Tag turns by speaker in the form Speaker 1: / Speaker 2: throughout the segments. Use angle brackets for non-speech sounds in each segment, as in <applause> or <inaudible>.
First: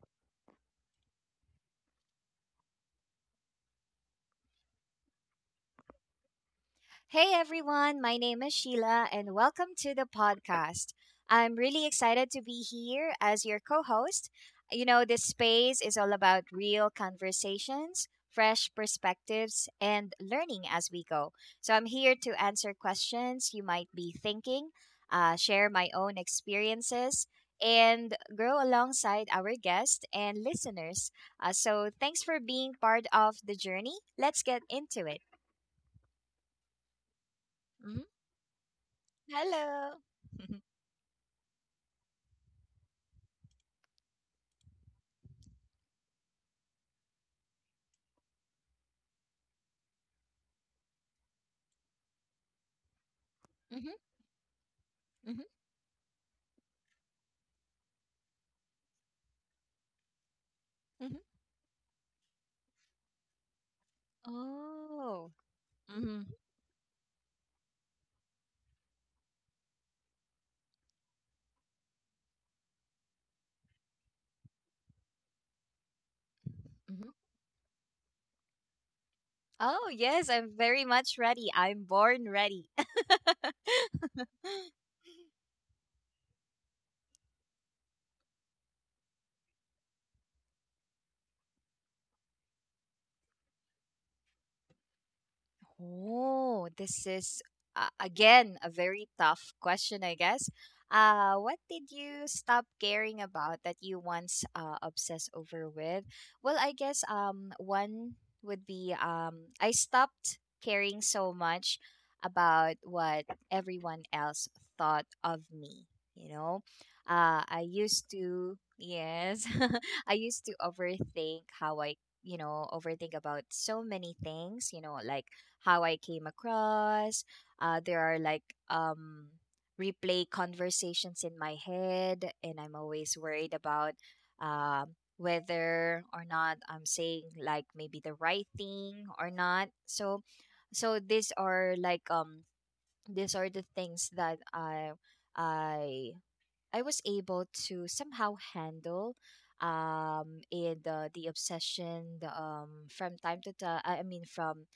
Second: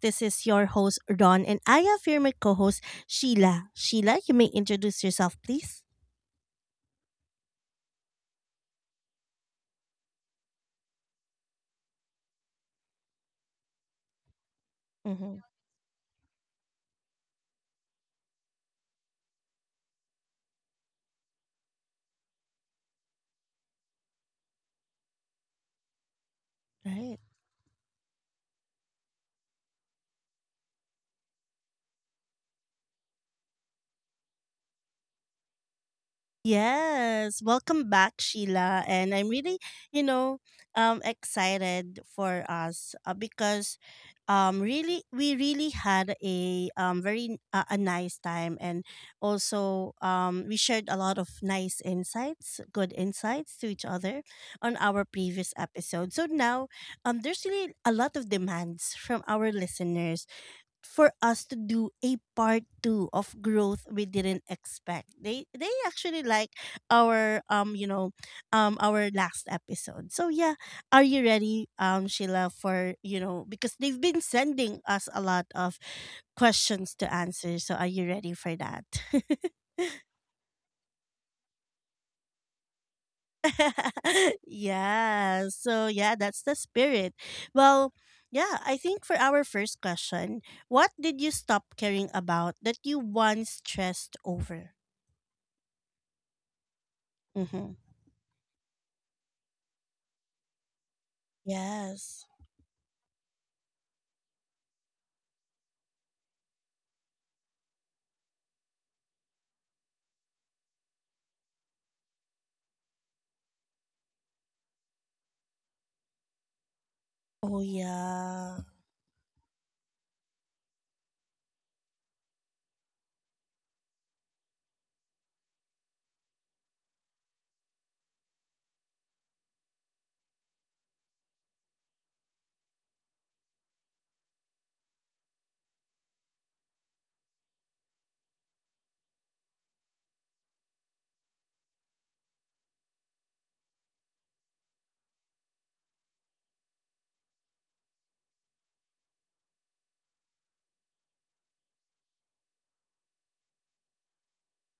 Speaker 1: This is your host, Ron, and I have here my co host, Sheila. Sheila, you may introduce yourself, please.
Speaker 2: Hey everyone, my name is Sheila and welcome to the podcast. I'm really excited to be here as your co host. You know, this
Speaker 1: Mm-hmm.
Speaker 2: space is all about real conversations, fresh perspectives, and learning as we go. So I'm here to answer questions you might be thinking, share my own
Speaker 1: Right.
Speaker 2: experiences, and grow alongside our guests and listeners. So thanks for being part of the journey. Let's get into it.
Speaker 1: Yes, welcome back, Sheila. And I'm really,
Speaker 2: Hello.
Speaker 1: you know,
Speaker 2: Mhm,
Speaker 1: excited for us because, we really had a very a nice time, and also we shared a lot of nice insights, good insights to each
Speaker 2: mhm,
Speaker 1: other on our
Speaker 2: mhm.
Speaker 1: previous episode. So now, there's really a lot of demands from our listeners for
Speaker 2: Mhm.
Speaker 1: us to do a part two of growth we didn't expect.
Speaker 2: Oh.
Speaker 1: They actually
Speaker 2: Mhm,
Speaker 1: like our our last episode. So yeah, are you ready, Sheila, for you know because they've been sending us a lot of questions to
Speaker 2: mhm.
Speaker 1: answer. So are you ready for that? <laughs>
Speaker 2: Oh, yes, I'm very much ready. I'm born ready. <laughs>
Speaker 1: <laughs> Yeah. So yeah, that's the spirit. Well, yeah, I think for our first question, what did you stop caring about that you once stressed over?
Speaker 2: Oh, this is
Speaker 1: Mm-hmm.
Speaker 2: again a very tough question, I guess. What did
Speaker 1: Yes.
Speaker 2: you stop caring about that you once obsessed over with? Well, I guess one would be I stopped caring so much about what everyone else thought of me, you know?
Speaker 1: Oh
Speaker 2: I used
Speaker 1: yeah.
Speaker 2: to, yes, <laughs> I used to overthink how I overthink about so many things, you know, like how I came across. There are like um, replay conversations in my head, and I'm always worried about whether or not I'm saying like maybe the right thing or not. So, these are like these are the things that I I was able to somehow handle in the obsession the, from time to time, I mean from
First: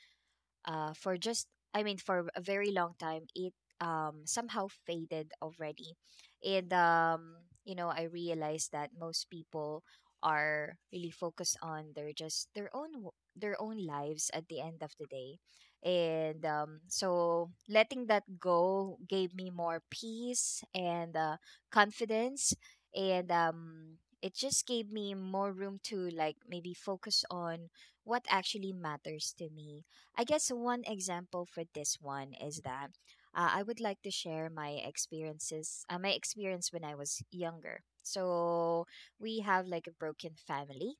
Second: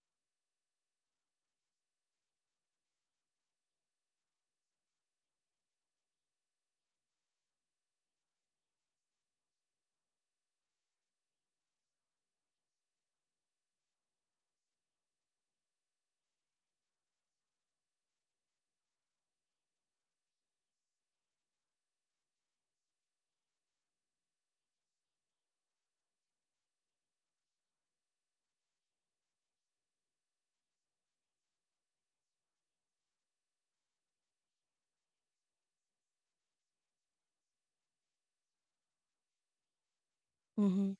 Speaker 2: for just, I mean for a very long time, it somehow faded already, and you know, I realized that most people are really focused on their, just their own their own lives at the end of the day, and so letting that go gave me more peace and confidence, and it just gave me more room to like maybe focus on what actually matters to me. I guess one example for this one is that I would like to share my experiences, my experience when I was younger. So we have like a broken
Speaker 1: Mm-hmm.
Speaker 2: family.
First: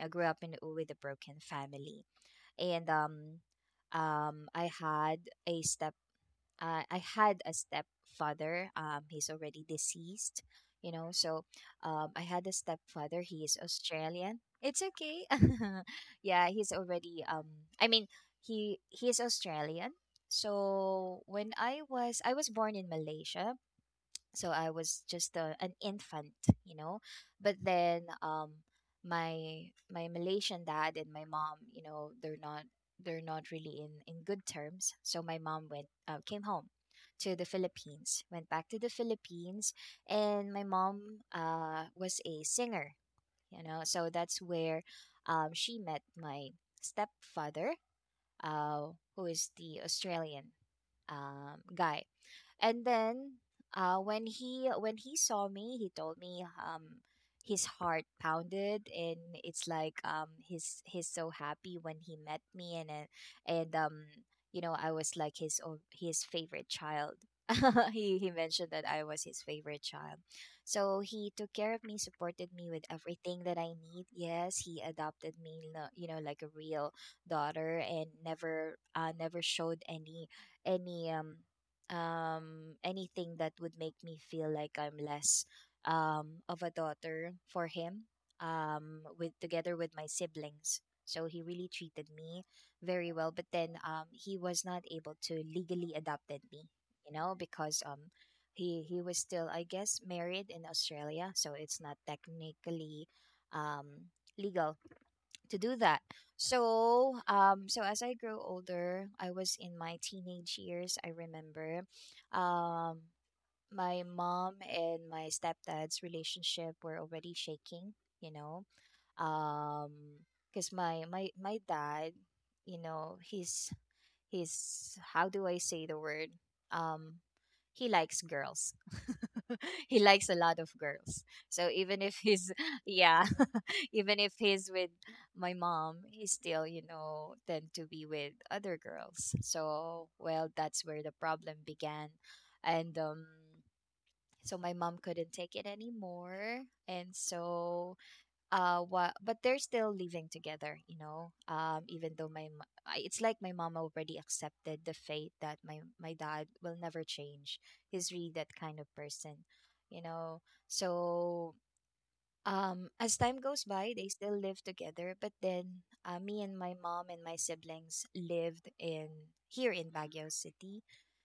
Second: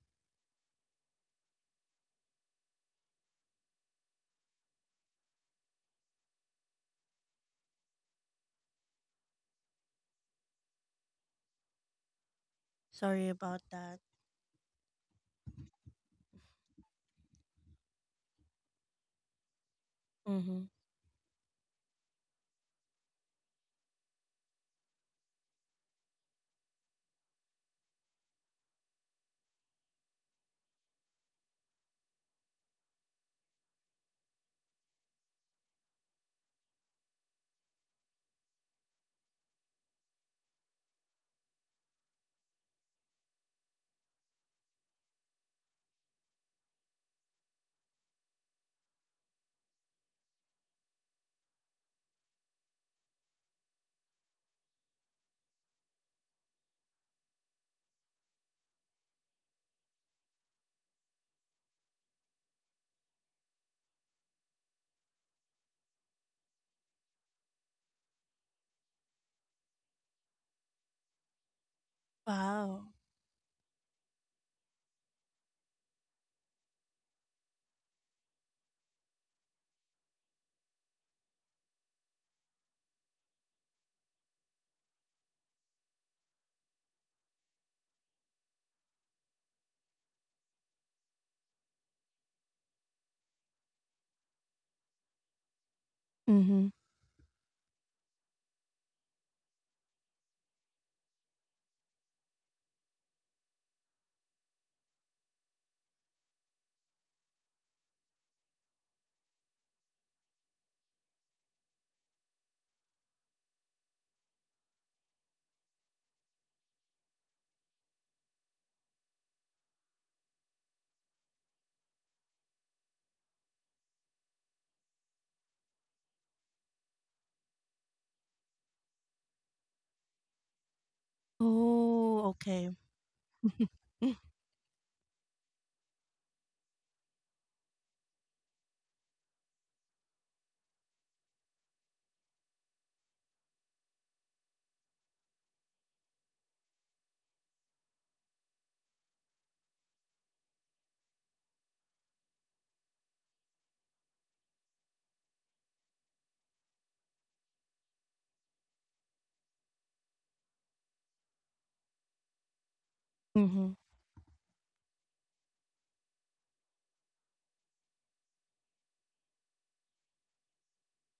Speaker 2: I grew up in U with a broken family, and I had a step I had a stepfather. He's already deceased, you know. So, I had a stepfather.
Speaker 1: Sorry
Speaker 2: He is
Speaker 1: about that.
Speaker 2: Australian. It's okay. <laughs> Yeah, he's already. I mean, he is Australian.
Speaker 1: Mm-hmm.
Speaker 2: So when I was born in Malaysia, so I was just a, an infant, you know. But then my Malaysian dad and my mom, you know, they're not, they're not really in good terms. So my mom went came home to the Philippines, went back to the Philippines, and my mom was a singer, you know. So that's where she met my stepfather, uh, who is the Australian guy. And then when he saw me, he told me, his heart pounded, and it's like, he's so happy when he met me, and and um, you know, I was like his favorite child. <laughs> He mentioned that I was his favorite child, so he took care of me, supported me with
Speaker 1: Wow.
Speaker 2: everything that I need. Yes, he adopted me, you know, like a real daughter, and never never showed any any um anything that would make me feel like I'm less of a daughter for him with together with my siblings. So he really treated me very well, but then he was not able to legally adopted
Speaker 1: Mm-hmm.
Speaker 2: me, you know, because he was still, I guess, married in Australia, so it's not technically legal to do that. So, as I grew older, I was in my teenage years. I remember, um, my mom and my stepdad's relationship were already shaking. You know, um, because my dad, you know, he's, how do I say the word? Um, he likes girls. <laughs> He likes a lot of girls. So even if
Speaker 1: Oh,
Speaker 2: he's
Speaker 1: okay.
Speaker 2: <laughs> yeah,
Speaker 1: <laughs>
Speaker 2: <laughs> even if he's with my mom, he still, you know, tend to be with other girls. So well, that's where the problem began. And so my mom couldn't take it anymore. And so but they're still living together, you know, even though it's like my mom already accepted the fate that my dad will never change. He's really that kind of person, you know. So as time goes
Speaker 1: Mhm,
Speaker 2: by, they still live together, but then me and my mom and my siblings lived in here in Baguio City.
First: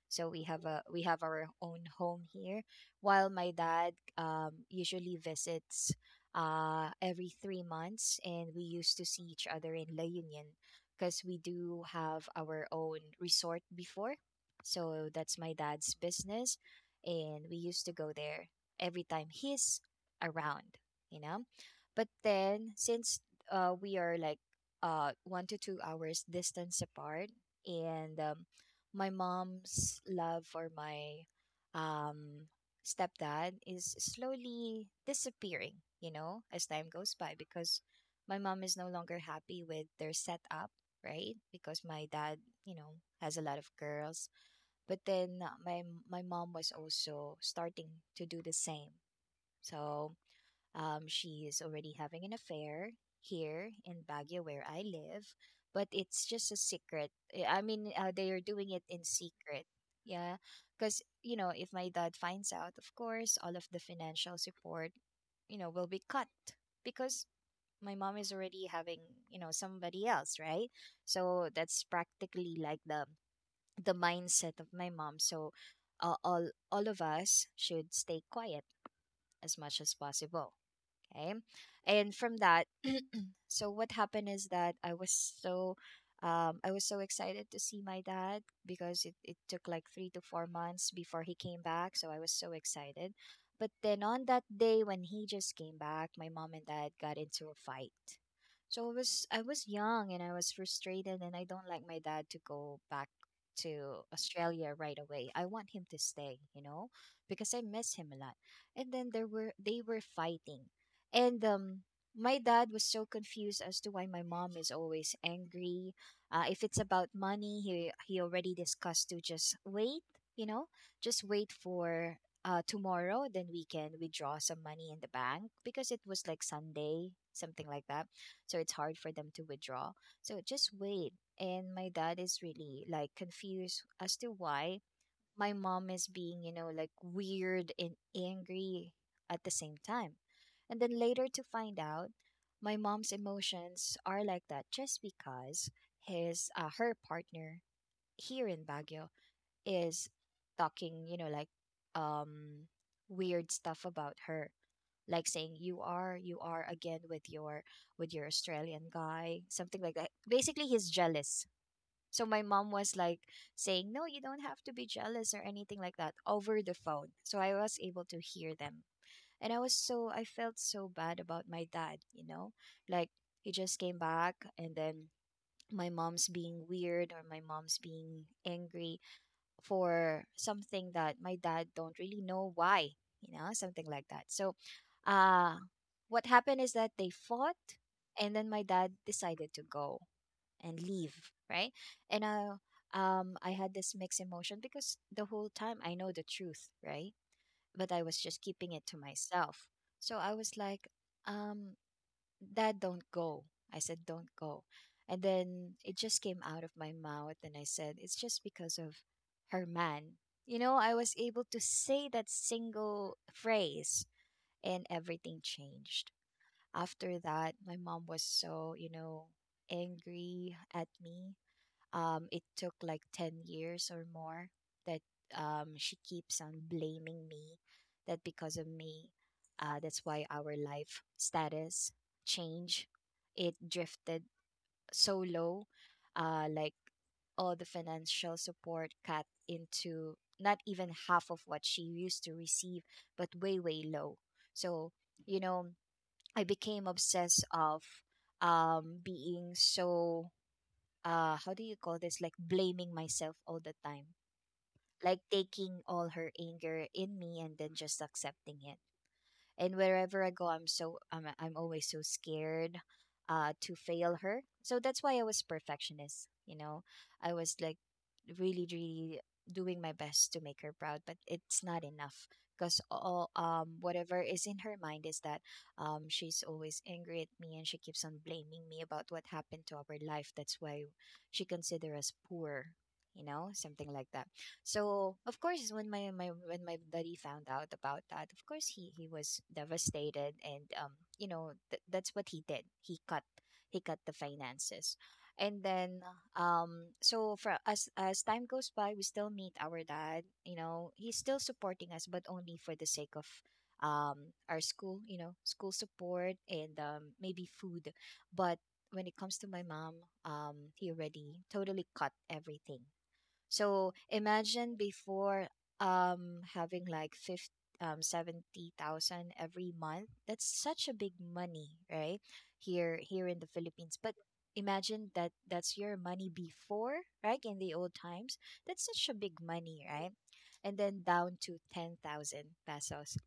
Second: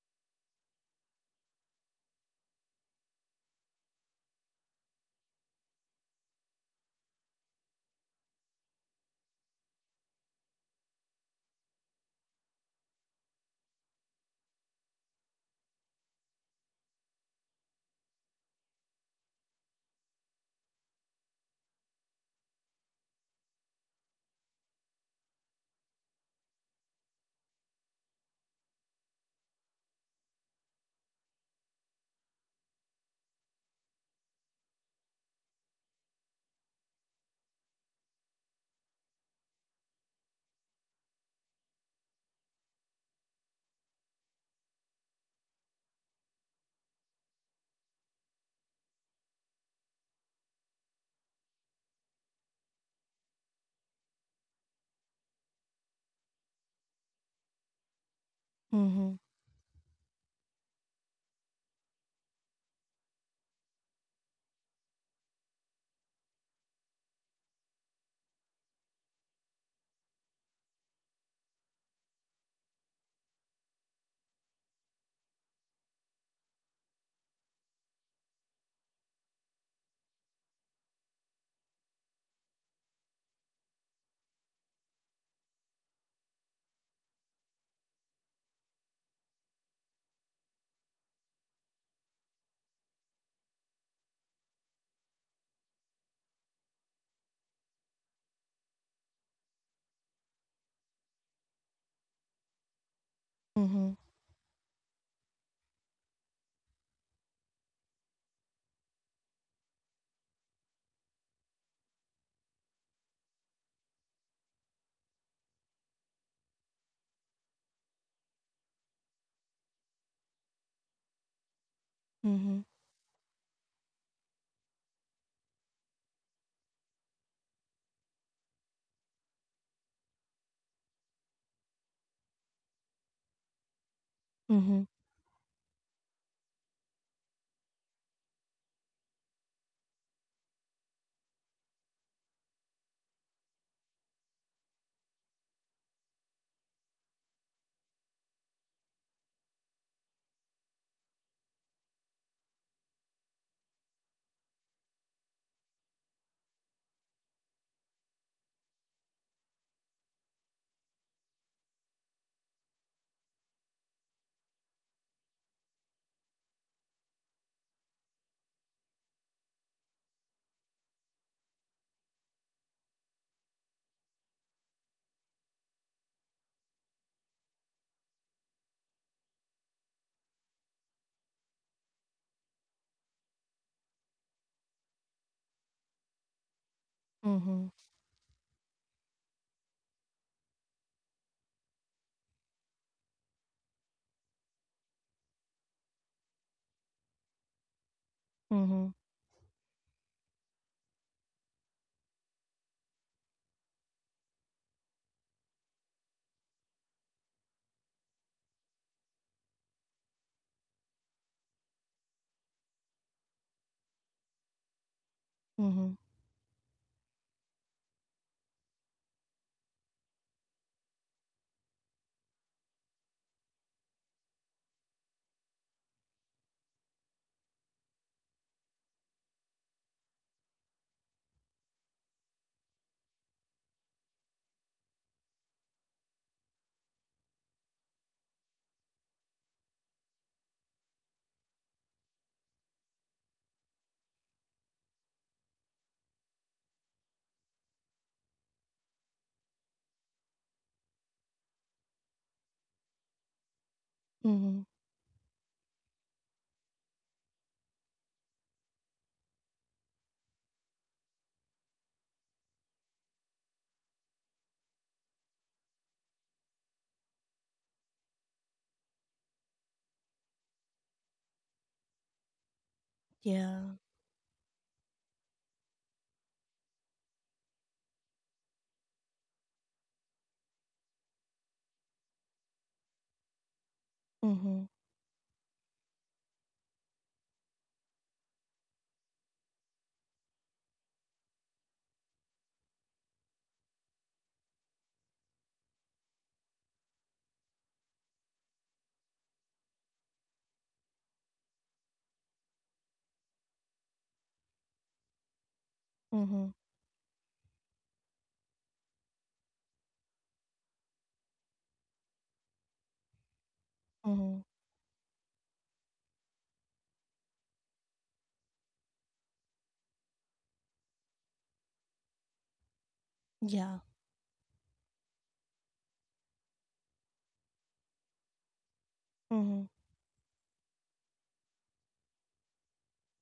Speaker 2: So we have a, we have our own home here, while my dad usually visits every 3 months, and we used to see each other in La Union because we do have our own resort before. So that's my dad's business, and we used to go there every time he's around, you know. But then since we are like 1 to 2 hours distance apart, and my mom's love for my um, stepdad is slowly disappearing, you know, as time goes by, because my mom is no longer happy with their setup, right? Because my dad, you know, has a lot of girls, but then my mom was also starting to do the same. So she is already having an affair here in Baguio, where I live, but it's just a secret. Eh, I mean, they are doing it in
Speaker 1: mhm,
Speaker 2: secret. Yeah, because, you know, if my dad finds out, of course, all of the financial support, you know, will be cut, because my mom is already having, you know, somebody else, right? So that's practically like the mindset of my mom. So all of us should stay quiet as much as possible. Okay. And from that, <clears throat> so what happened is that so I was so excited to see my dad because it took like 3 to 4 months before he came back. So I was so excited. But then on that day when he just came back, my mom and dad got into a fight. So I was young and I was frustrated and I don't like my dad to go back
Speaker 1: mhm,
Speaker 2: to Australia right away. I want him to stay, you know, because I miss him a lot. And then there were they were fighting, and my dad was so confused as to why my mom is always angry. If it's about money, he already discussed to just wait, you know, just wait for
Speaker 1: mhm,
Speaker 2: tomorrow. Then we can withdraw some money in the bank because it was like Sunday, something like that. So it's hard for them to withdraw. So just wait. And my dad is really like confused as to why
Speaker 1: mhm,
Speaker 2: my mom is being, you know, like weird and angry at the same time. And then later to find out, my mom's emotions are like that just because his her partner here in Baguio is talking, you know, like um weird stuff about her. Like saying, "You are, again with your, with your Australian guy," something like that. Basically he's jealous, so my mom was like saying, "No, you don't have to be jealous or anything like that" over the phone. So I was able to hear them. And I felt so bad about my dad, you know? Like he just came back and then my mom's being weird or my mom's being angry for something that my dad don't really know why, you know, something like that. So uh what happened is that they
Speaker 1: mhm,
Speaker 2: fought, and then my dad decided to go and leave, right? And I, I had this mixed emotion because the whole time I know the truth, right? But I was just keeping it to
Speaker 1: mhm,
Speaker 2: myself. So I was like, um, Dad, don't go. I said, don't go. And then it just came out of my mouth and I said, "It's just because of her man." You know, I was able to say that single phrase and everything
Speaker 1: mhm,
Speaker 2: changed. After that, my mom was so, you know, angry at me. It took like 10 years or more that, she keeps on blaming me that because of me, that's why our life status change, it drifted so low, like all the financial support cut into not even half of what she used to receive, but way way low. So, you know, I became obsessed of being so, how do you call this, like blaming myself all the time,
Speaker 1: mhm.
Speaker 2: like taking all her anger in me and then just accepting it. And wherever I go, I'm so, I'm always so scared to fail her. So that's why I was perfectionist, you know. I was like really doing my best to make her proud, but it's not enough because all
Speaker 1: Yeah.
Speaker 2: um whatever is in her mind is that she's always angry at me and she keeps on blaming me about what happened to our life. That's why she considers us poor, you know, something like that.
Speaker 1: Mhm,
Speaker 2: So of course, when my when my buddy found out about that, of course he was devastated, and that's what he did. He cut the finances, and then so for as time goes by, we still meet our dad. You know, he's still supporting us, but only for the sake of our school, you know, school support
Speaker 1: mhm,
Speaker 2: and maybe food. But when it comes to my mom, he already totally cut everything. So
Speaker 1: mhm.
Speaker 2: imagine before, having like 50, 70,000 every month. That's such a big money, right? Here in the
Speaker 1: Yeah.
Speaker 2: Philippines. But imagine that that's your money before, right? In the old times. That's such a big
Speaker 1: Mhm,
Speaker 2: money, right? And then down to 10,000 pesos.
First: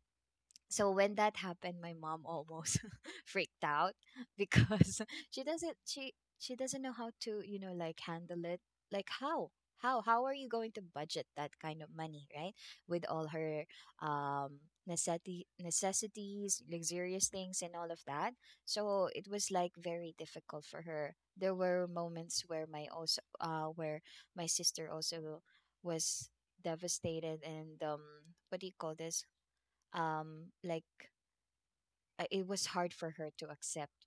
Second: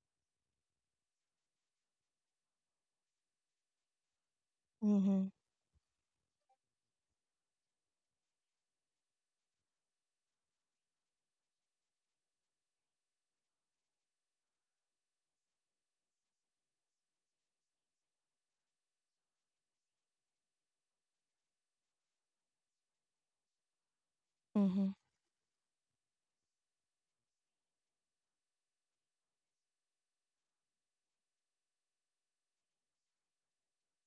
Speaker 2: So when that happened, my mom almost <laughs> freaked out because <laughs>
Speaker 1: mhm,
Speaker 2: she doesn't she she doesn't know how to, you know, like handle it. Like how how are you going to budget that kind of money, right, with all her um necessity necessities, luxurious things, and all of that. So it was like very difficult for her. There were moments where my sister
Speaker 1: mhm,
Speaker 2: also was devastated and what do you call this like it was hard for her to accept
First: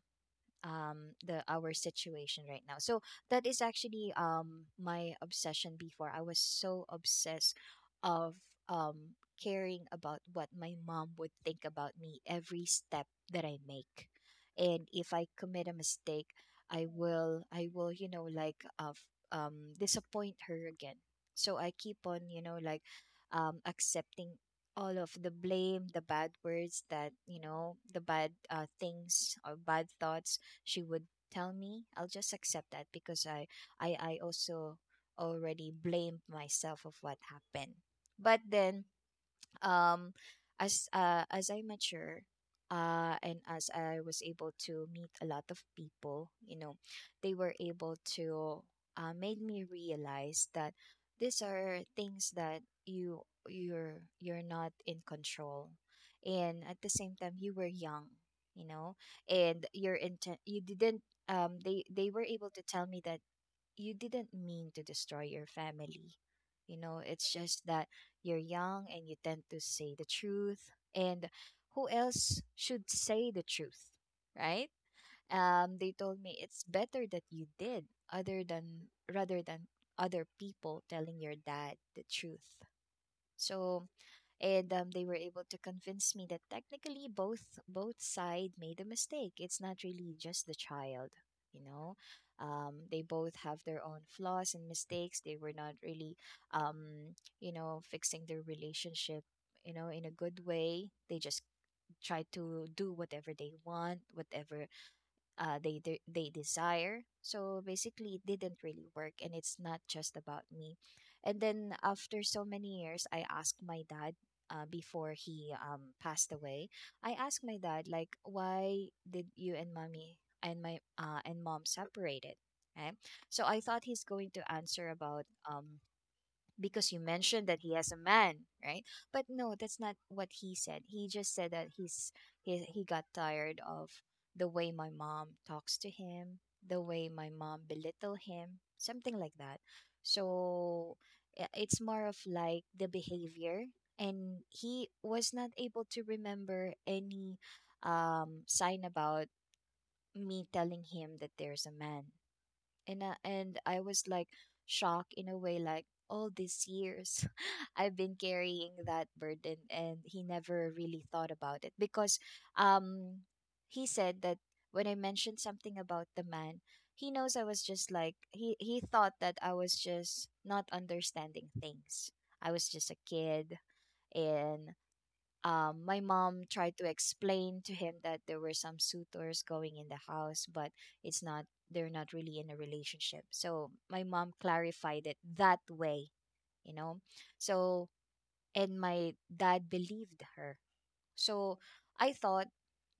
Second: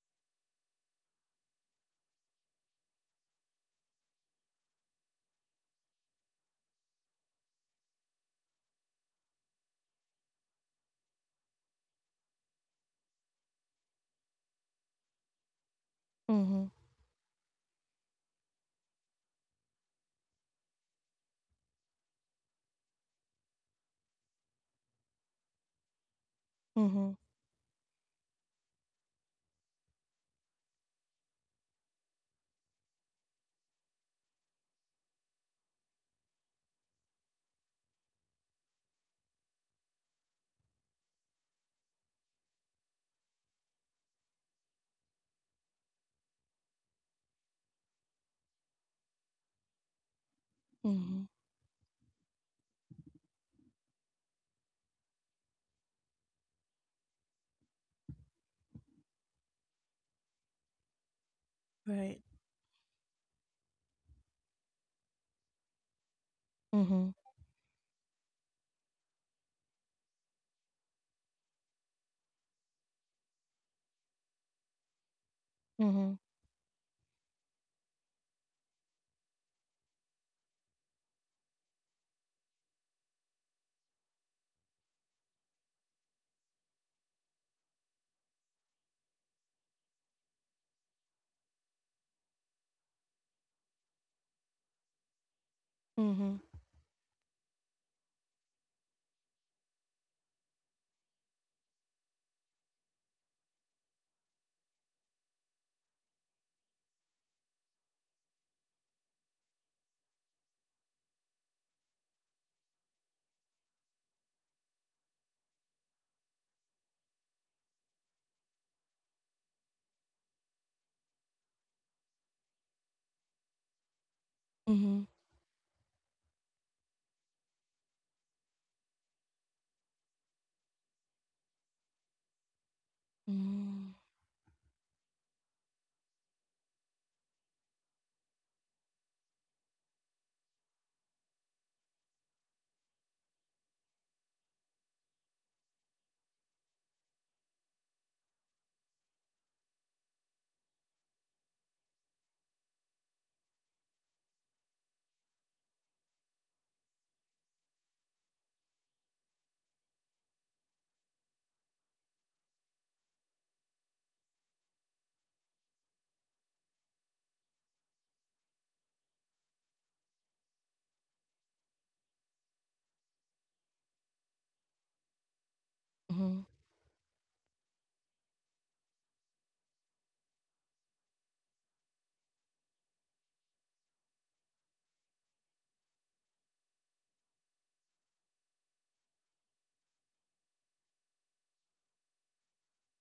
Speaker 2: the our situation right now. So that is actually my obsession before. I was so obsessed of um caring about what my mom would think about me every step that I make. And if I commit a mistake,
Speaker 1: mhm,
Speaker 2: I will, you know, like, disappoint her again. So I keep on, you know, like, accepting all of the blame, the bad words that,
Speaker 1: mhm,
Speaker 2: you know, the bad things or bad thoughts she would tell me. I'll just accept that because I also already blamed myself of what happened. But then, um as I mature, and as I was able to meet a lot of people, you know, they were able to made me realize that
Speaker 1: mhm.
Speaker 2: these are things that you're you're not in control. And at the same time, you were young, you know, and your intent, you didn't, they
Speaker 1: Right.
Speaker 2: were able to tell me that you didn't mean to destroy your family. You know,
Speaker 1: Mhm.
Speaker 2: it's just that you're young and you tend to say the truth. And who else should say the truth, right? They
Speaker 1: Mhm.
Speaker 2: told me it's better that you did, other than rather than other people telling your dad the truth. So, and they were able to convince me that technically both side made a mistake. It's not really just the child, you know. They both have their own flaws and mistakes. They were not really,
Speaker 1: Mhm.
Speaker 2: you know, fixing their relationship, you know, in a good way. They just try to do whatever they want, whatever they desire. So basically, it didn't really work, and it's not just about me. And then after so many years, I asked my dad. Before he, passed away, I asked my dad like, "Why did you and mommy and my and mom separated?" Okay, so I thought he's going to answer
Speaker 1: Mhm.
Speaker 2: about, because you mentioned that he has a man, right? But no, that's not what he said. He just said that he got tired of
Speaker 1: Mm.
Speaker 2: the way my mom talks to him, the way my mom belittle him, something like that. So I- it's more of like the behavior, and he was not able to remember any sign about me telling him that there's a man. And I was like shocked in a way, like all these years <laughs> I've been carrying that burden and he never really thought about it because um he said that when I mentioned something about the man, he knows I was just like, he thought that I was just not understanding things. I was just a kid. And my
Speaker 1: Mhm.
Speaker 2: mom tried to explain to him that there were some suitors going in the house, but it's not, they're not really in a relationship. So my mom clarified it that way, you know? So, and my dad believed her. So I thought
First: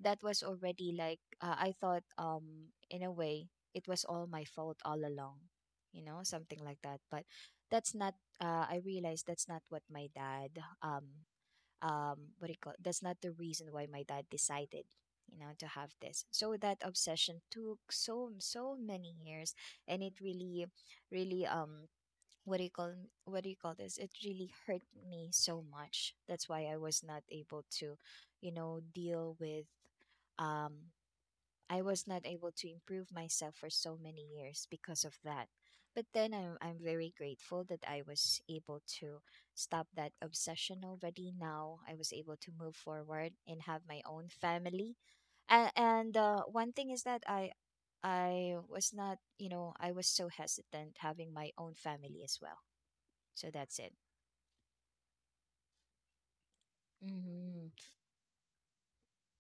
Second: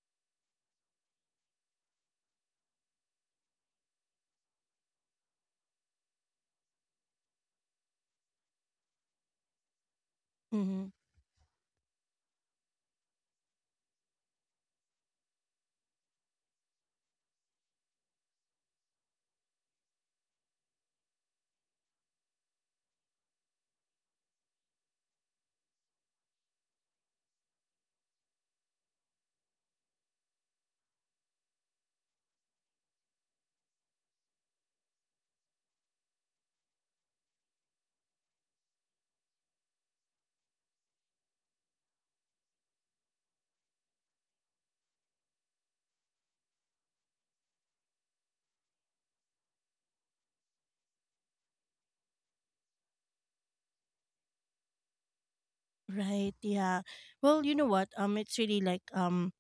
Speaker 2: that was already like, I thought, in a way, it was all my fault all along, you know, something like that. But that's not, I realized that's not what my dad
Speaker 1: Mhm.
Speaker 2: what do you call it? That's not the reason why my dad decided, you know, to have this. So that obsession took so many years, and it really really what do you call what do you call this it really hurt me so much. That's why I was not able to, you know, deal with, um I was not able to improve myself for so many years because of that. But then I'm very grateful that I was able to stop that obsession already. Now I was able to move forward and have my own family. And one thing is that I was not, you know, I was so hesitant having my own family as well. So that's it.
Speaker 1: Right. Yeah. Well, you know
Speaker 2: Mm-hmm.
Speaker 1: what? It's really like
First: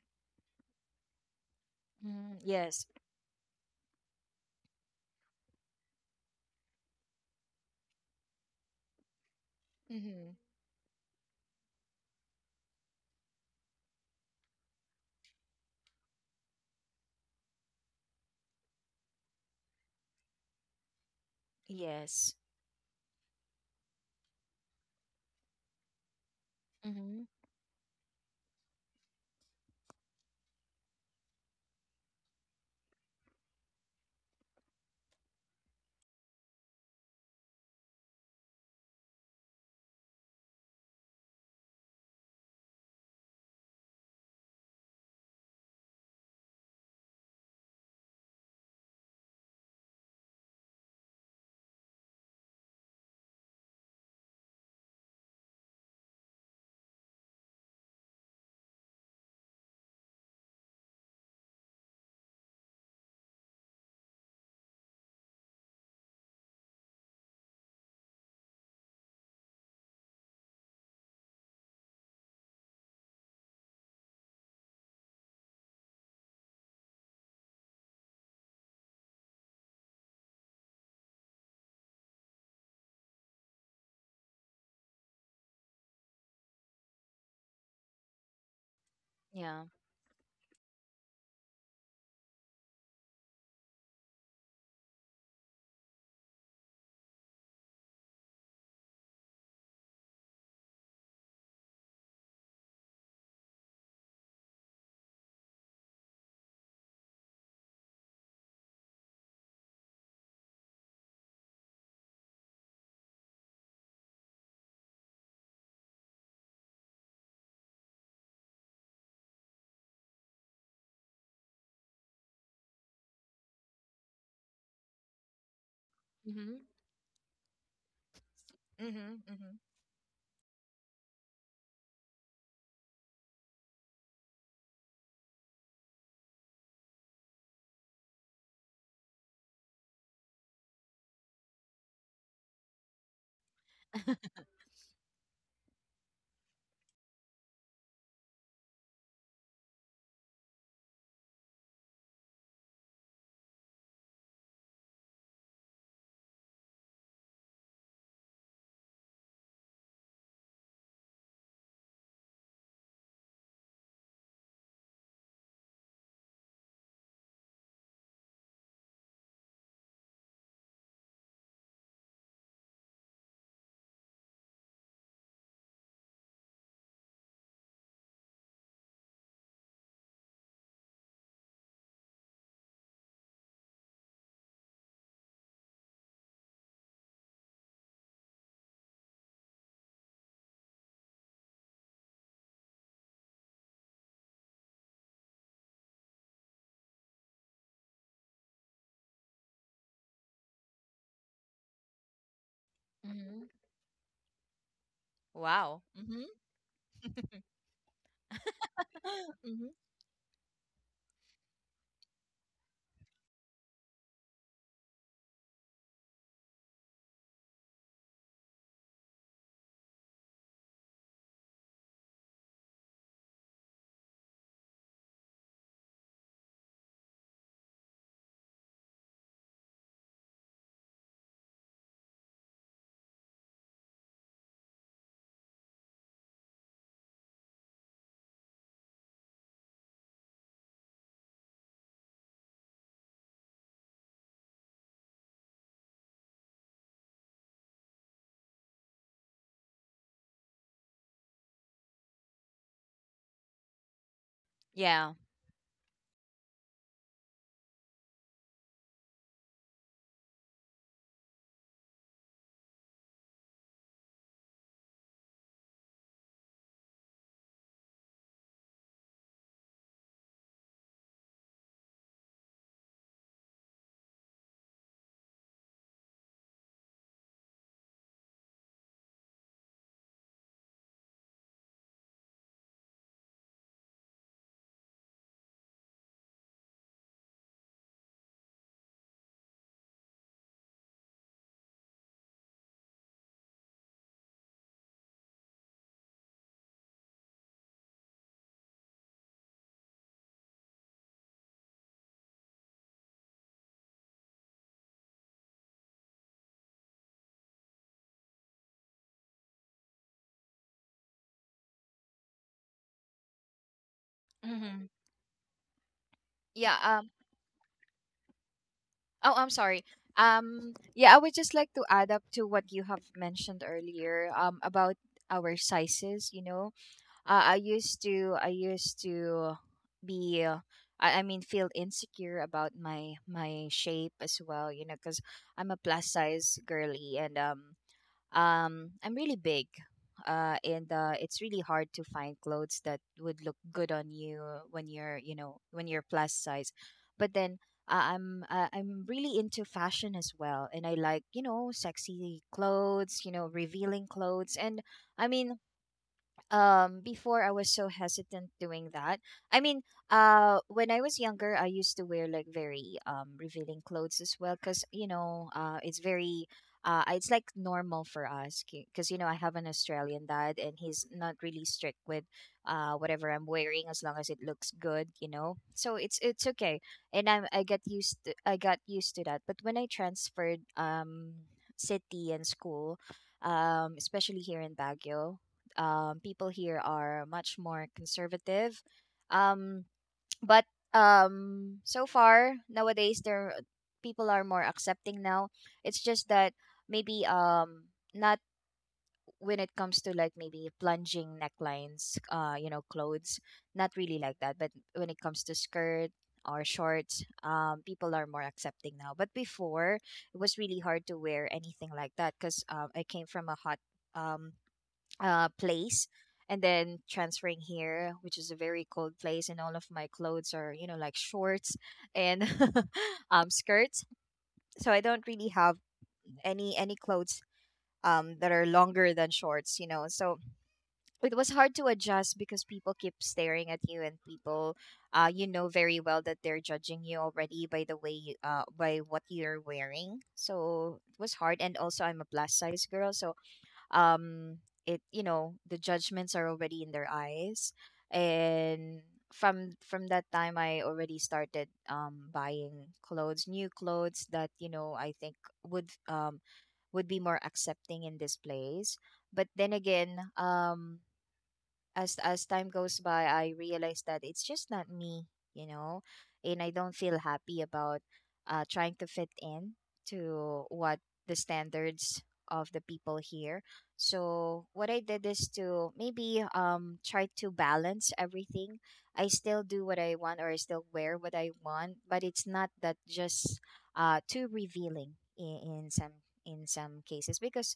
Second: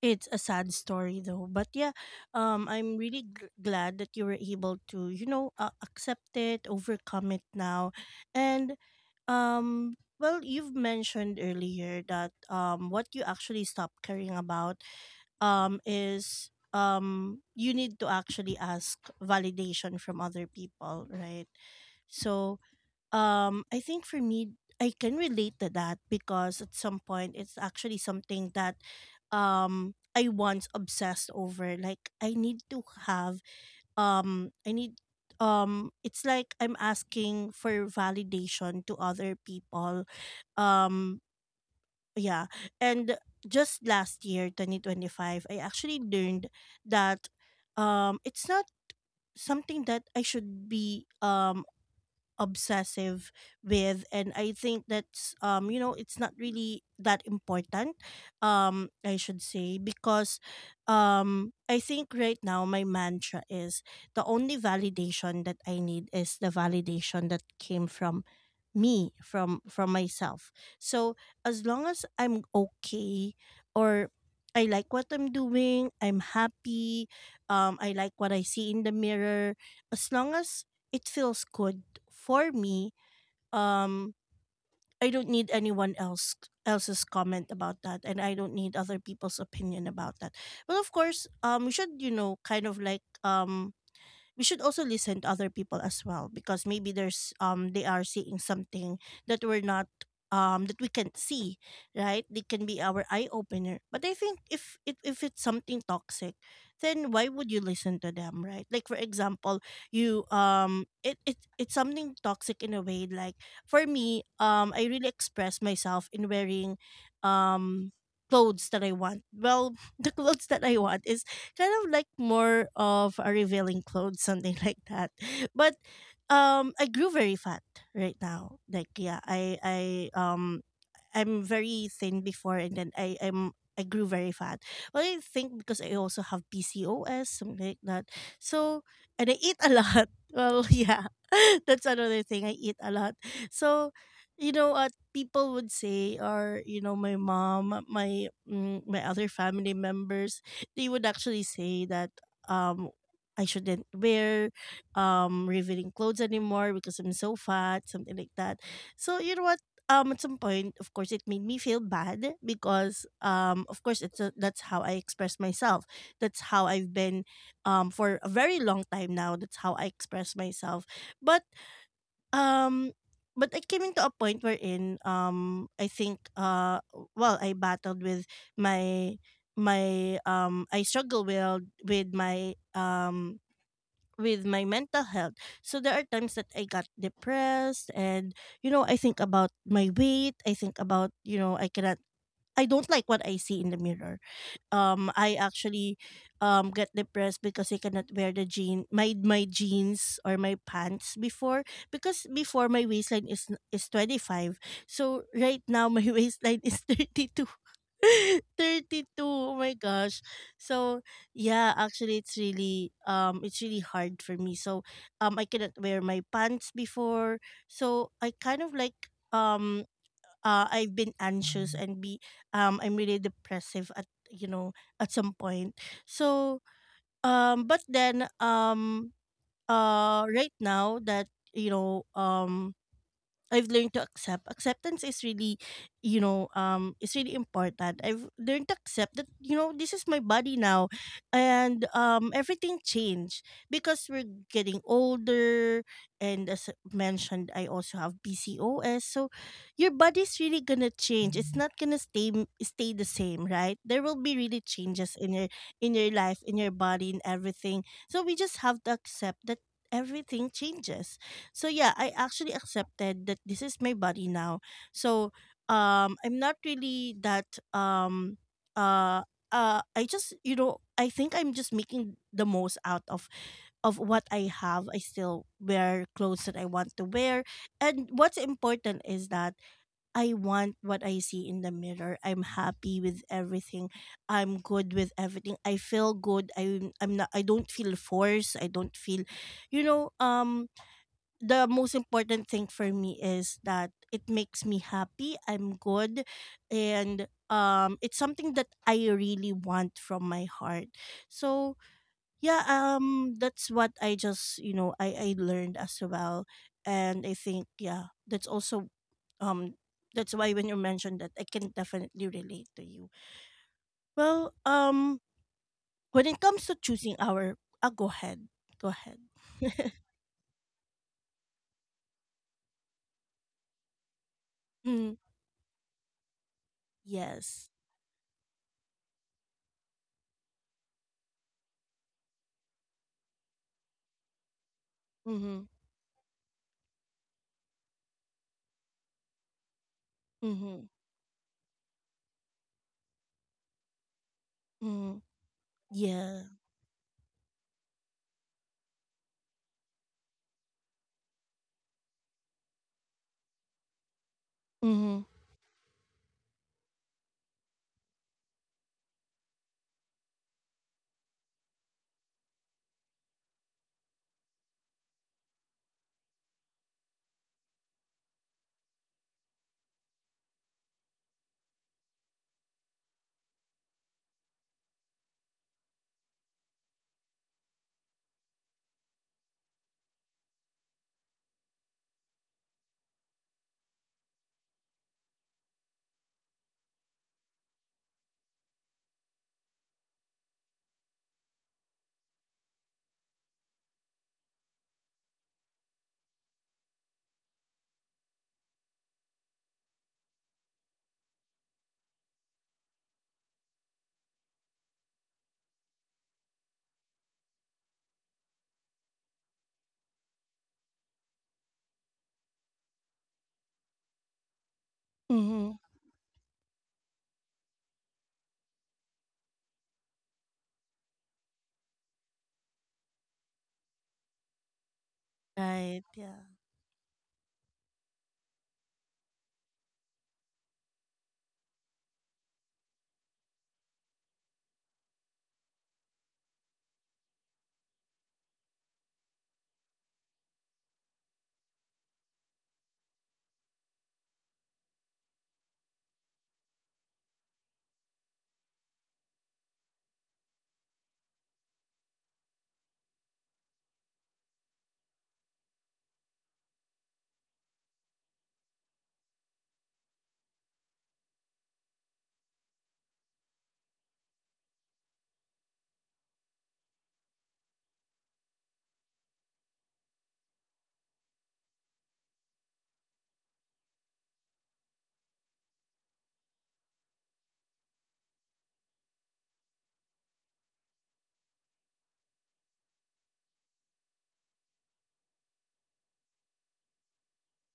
Speaker 1: it's a sad story though. But yeah,
Speaker 2: Hmm. Yes.
Speaker 1: I'm really glad that you were able to, you know, accept it, overcome it now, and
Speaker 2: Mm-hmm.
Speaker 1: well, you've mentioned earlier that what you actually stopped caring about is you need to actually ask validation from other people, right?
Speaker 2: Yes.
Speaker 1: So, I think for me, I can relate to that because at some
Speaker 2: Mm-hmm.
Speaker 1: point it's actually something that I once obsessed over. Like I need to have I need it's like I'm asking for validation to other people um yeah. And just last year, 2025, I actually learned that it's not something that I should be obsessive with, and I think that's you know, it's not really that important. I should say, because I think right now my mantra is the only validation that I need is the validation that came from me, from myself. So as long as I'm okay, or I like what I'm doing, I'm happy, I like what I see in the mirror, as long as it feels good for me, um, I don't need anyone else's comment about that, and I don't need other people's
Speaker 2: Yeah.
Speaker 1: opinion about that. But of course, we should, you know, kind of like we should also listen to other people as well, because maybe there's they are seeing something that we're not, that we can't see, right? They can be our eye opener, but I think if it, if it's something toxic, then why would you listen to them, right? Like, for example, you it's something toxic in a way. Like, for me, I really express myself in wearing um clothes that I want. Well, <laughs> the clothes that I want is kind of like more of a revealing clothes, something <laughs> like that. But
Speaker 2: Mm-hmm.
Speaker 1: I grew very fat right now. Like,
Speaker 2: Mm-hmm.
Speaker 1: yeah,
Speaker 2: Mm-hmm.
Speaker 1: I'm very thin before, and then I grew very fat. But I think because I also have PCOS, something like that. So and I eat a lot. <laughs> Well, yeah, <laughs> that's another thing. I eat a lot. So you know what people would say, or you know, my mom, my other family members, they would actually say that um I shouldn't wear revealing clothes anymore because I'm so fat, something like that. So you know what? At some point of course it made me feel bad because of course it's a, that's how I express myself, that's how I've been for a very long time. Now that's how I express myself. But um I came into a point wherein I think well, I battled with my my I struggle with with my mental health. So there are times that I got depressed, and you know, I think about my weight, I think about, you know, I cannot, I don't like what I see in the mirror. I actually get depressed because I cannot wear the jean my my jeans or my pants before, because before my waistline is
Speaker 2: <laughs>
Speaker 1: is 25. So right
Speaker 2: Wow.
Speaker 1: now my <laughs>
Speaker 2: Hmm.
Speaker 1: waistline is 32. <laughs> 32, oh
Speaker 2: Hmm.
Speaker 1: my
Speaker 2: <laughs>
Speaker 1: gosh. So yeah, actually it's really hard for me. So I couldn't wear my pants before, so I kind of like um I've been anxious and be I'm really depressive at, you know, at some point. So but then right now that, you know, I've learned to accept. Acceptance is really, you know, it's really important. I've learned to accept that, you know, this is my body now, and everything changed because we're getting older, and as mentioned, I also have PCOS. So your body's really gonna change. It's not gonna stay the same, right? There will be really
Speaker 2: Yeah.
Speaker 1: changes in your life, in your body, in everything. So we just have to accept that everything changes. So yeah, I actually accepted that this is my body now. So I'm not really that um uh I just, you know, I think I'm just making the most out of what I have. I still wear clothes that I want to wear. And what's important is that I want what I see in the mirror. I'm happy with everything. I'm good with everything. I feel good. I don't feel forced. I don't feel, you know, the most important thing for me is that it makes me happy, I'm good, and it's something that I really want from my heart. So yeah, that's what I just, you know, I learned as well. And I think, yeah, that's also um that's why when you mentioned that, I can definitely relate to you. Well,
Speaker 2: Hmm.
Speaker 1: when it comes to
Speaker 2: Yeah.
Speaker 1: choosing our go ahead. Go ahead.
Speaker 2: Oh, I'm sorry.
Speaker 1: <laughs>
Speaker 2: Yeah, I would just like to add up to what you have mentioned earlier. About
Speaker 1: Mm,
Speaker 2: our sizes. You know.
Speaker 1: yes.
Speaker 2: I used to be. I mean, feel insecure about my shape as well, you know, because
Speaker 1: Mm-hmm.
Speaker 2: I'm a plus size girly, and I'm really big,
Speaker 1: Mm-hmm.
Speaker 2: and it's really hard to find clothes that would look good on you when you're,
Speaker 1: Mm,
Speaker 2: you know, when you're plus
Speaker 1: yeah.
Speaker 2: size. But then I'm really into fashion as well, and I like, you know, sexy clothes, you know, revealing clothes. And
Speaker 1: Mm-hmm.
Speaker 2: I mean, before I was so hesitant doing that. I mean, when I was younger, I used to wear like very revealing clothes as well, cuz you know, it's very it's like normal for us, cuz you know, I have an Australian dad and he's not really strict with whatever I'm wearing as long as it looks good, you know. So it's okay. And I got used to, I got used to that. But when I transferred city and school, especially here in Baguio. People here are much more conservative. Um, but so far nowadays, there people are more accepting now. It's just that maybe not when it comes to like maybe plunging necklines, you know, clothes, not really like that. But when it comes to skirt or shorts, people are more accepting now. But before, it was really hard to wear anything like that because I came from a hot um
Speaker 1: Mm-hmm.
Speaker 2: place, and then transferring here, which is a very cold place, and all of my clothes are, you know, like shorts and <laughs> skirts. So I don't really have
Speaker 1: Right. Yeah.
Speaker 2: any clothes that are longer than shorts, you know. So it was hard to adjust because people keep staring at you, and people you know very well that they're judging you already by the way you, by what you're wearing. So it was hard, and also I'm a plus size girl, so um it, you know, the judgments are already in their eyes. And from that time I already started buying clothes, new clothes that, you know, I think would, would be more accepting in this place. But then again, as time goes by, I realize that it's just not me, you know. And I don't feel happy about trying to fit in to what the standards of the people here. So what I did is to maybe try to balance everything. I still do what I want, or I still wear what I want, but it's not that just too revealing in some cases. Because